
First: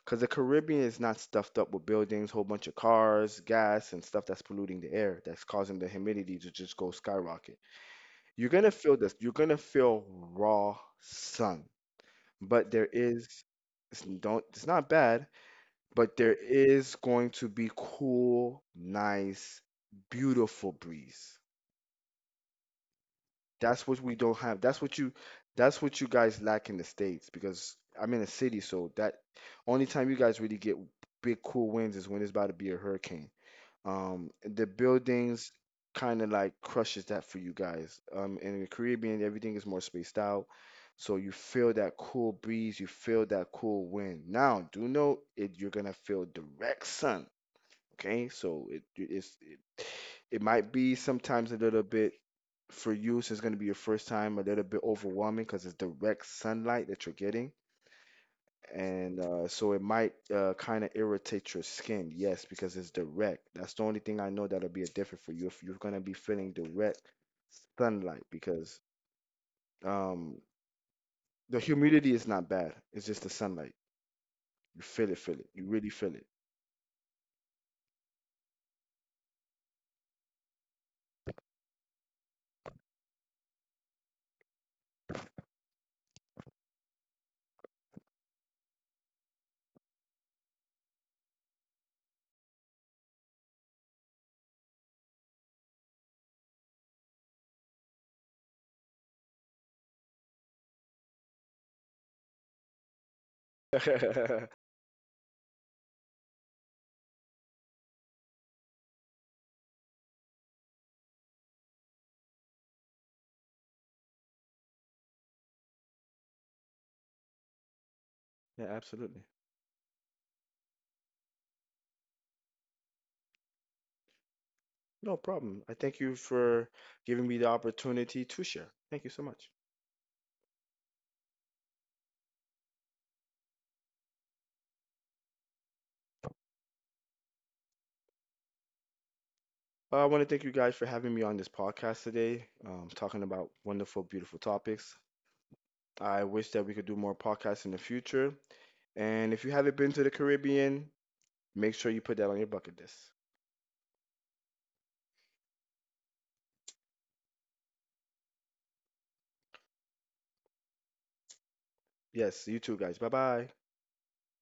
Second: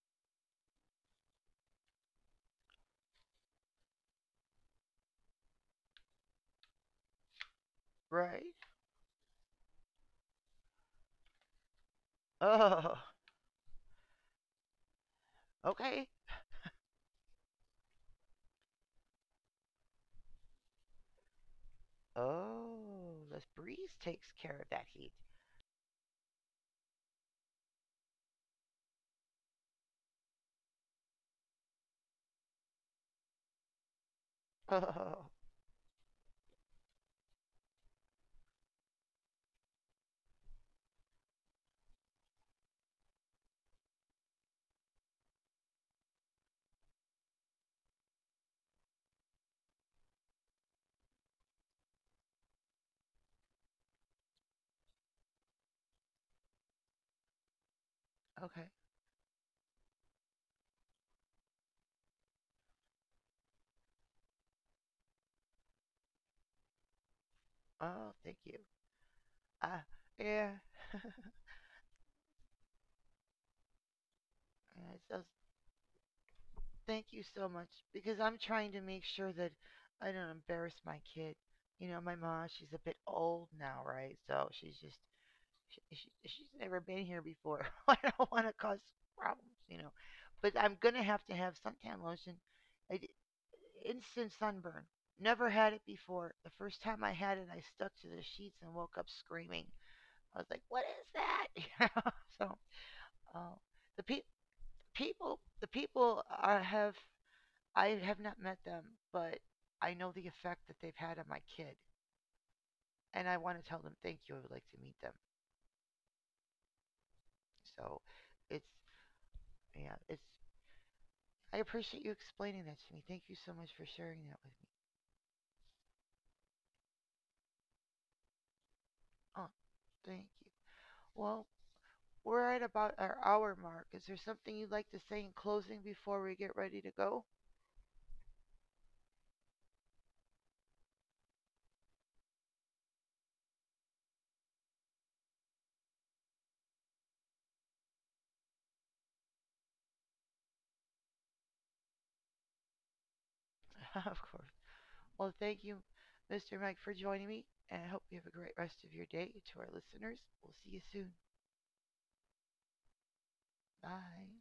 Speaker 2: because the Caribbean is not stuffed up with buildings, whole bunch of cars, gas, and stuff that's polluting the air that's causing the humidity to just go skyrocket.
Speaker 1: Right.
Speaker 2: You're gonna feel this. You're gonna feel raw sun, but there
Speaker 1: Oh.
Speaker 2: is it's, don't it's not bad
Speaker 1: Okay.
Speaker 2: but there is going to be cool, nice, beautiful breeze.
Speaker 1: Oh, the
Speaker 2: That's
Speaker 1: breeze
Speaker 2: what we
Speaker 1: takes
Speaker 2: don't
Speaker 1: care of
Speaker 2: have.
Speaker 1: that heat.
Speaker 2: That's what you guys lack in the States because I'm in a city, so that only time you guys really get big cool winds is when it's about to be a hurricane. The buildings kind of like crushes that for you guys. In the Caribbean, everything is more spaced out. So you feel that cool breeze, you feel that cool wind. Now, do note, it, you're gonna feel direct sun. Okay, so it might be sometimes a little bit for you, since it's going to be your first time, a little bit overwhelming because it's direct sunlight that you're getting,
Speaker 1: Oh, okay.
Speaker 2: and so it might kind of irritate your skin. Yes, because it's direct. That's the only thing I know that'll be a different for you if you're going to be feeling direct
Speaker 1: Oh,
Speaker 2: sunlight
Speaker 1: thank you.
Speaker 2: because
Speaker 1: Uh,
Speaker 2: um,
Speaker 1: yeah.
Speaker 2: the humidity is not bad. It's just the sunlight. You
Speaker 1: Yeah, so
Speaker 2: feel it. You really feel it.
Speaker 1: thank you so much because I'm trying to make sure that I don't embarrass my kid. You know, my mom, she's a bit old now, right? So she's never been here before. I don't want to cause problems, you know. But I'm gonna have to have suntan lotion. I, d- instant sunburn. Never had it before. The first time I had it, I stuck to the sheets and woke up screaming. I was like, "What is that?" Know? So uh, the pe- people, the people have I have not met them, but I know the effect that they've had on my kid, and I want to tell them thank you. I would like to meet them. So it's
Speaker 2: Yeah, absolutely.
Speaker 1: yeah, it's I appreciate you explaining that to me. Thank you so much for sharing that with me.
Speaker 2: No problem. I thank you for giving me the opportunity to share. Thank you so
Speaker 1: Oh,
Speaker 2: much.
Speaker 1: thank you. Well, we're at about our hour mark. Is there something you'd like to say in closing before we get ready to go?
Speaker 2: I want to thank you guys for having me on this podcast today, talking about wonderful, beautiful topics. I wish that we could do more podcasts in the future. And if you haven't been to the Caribbean, make sure you put that on your bucket list.
Speaker 1: Of course. Well, thank you, Mr. Mike, for joining me, and I hope you have a great rest of your day. To our listeners, we'll see you soon.
Speaker 2: Yes, you too, guys. Bye bye.
Speaker 1: Bye.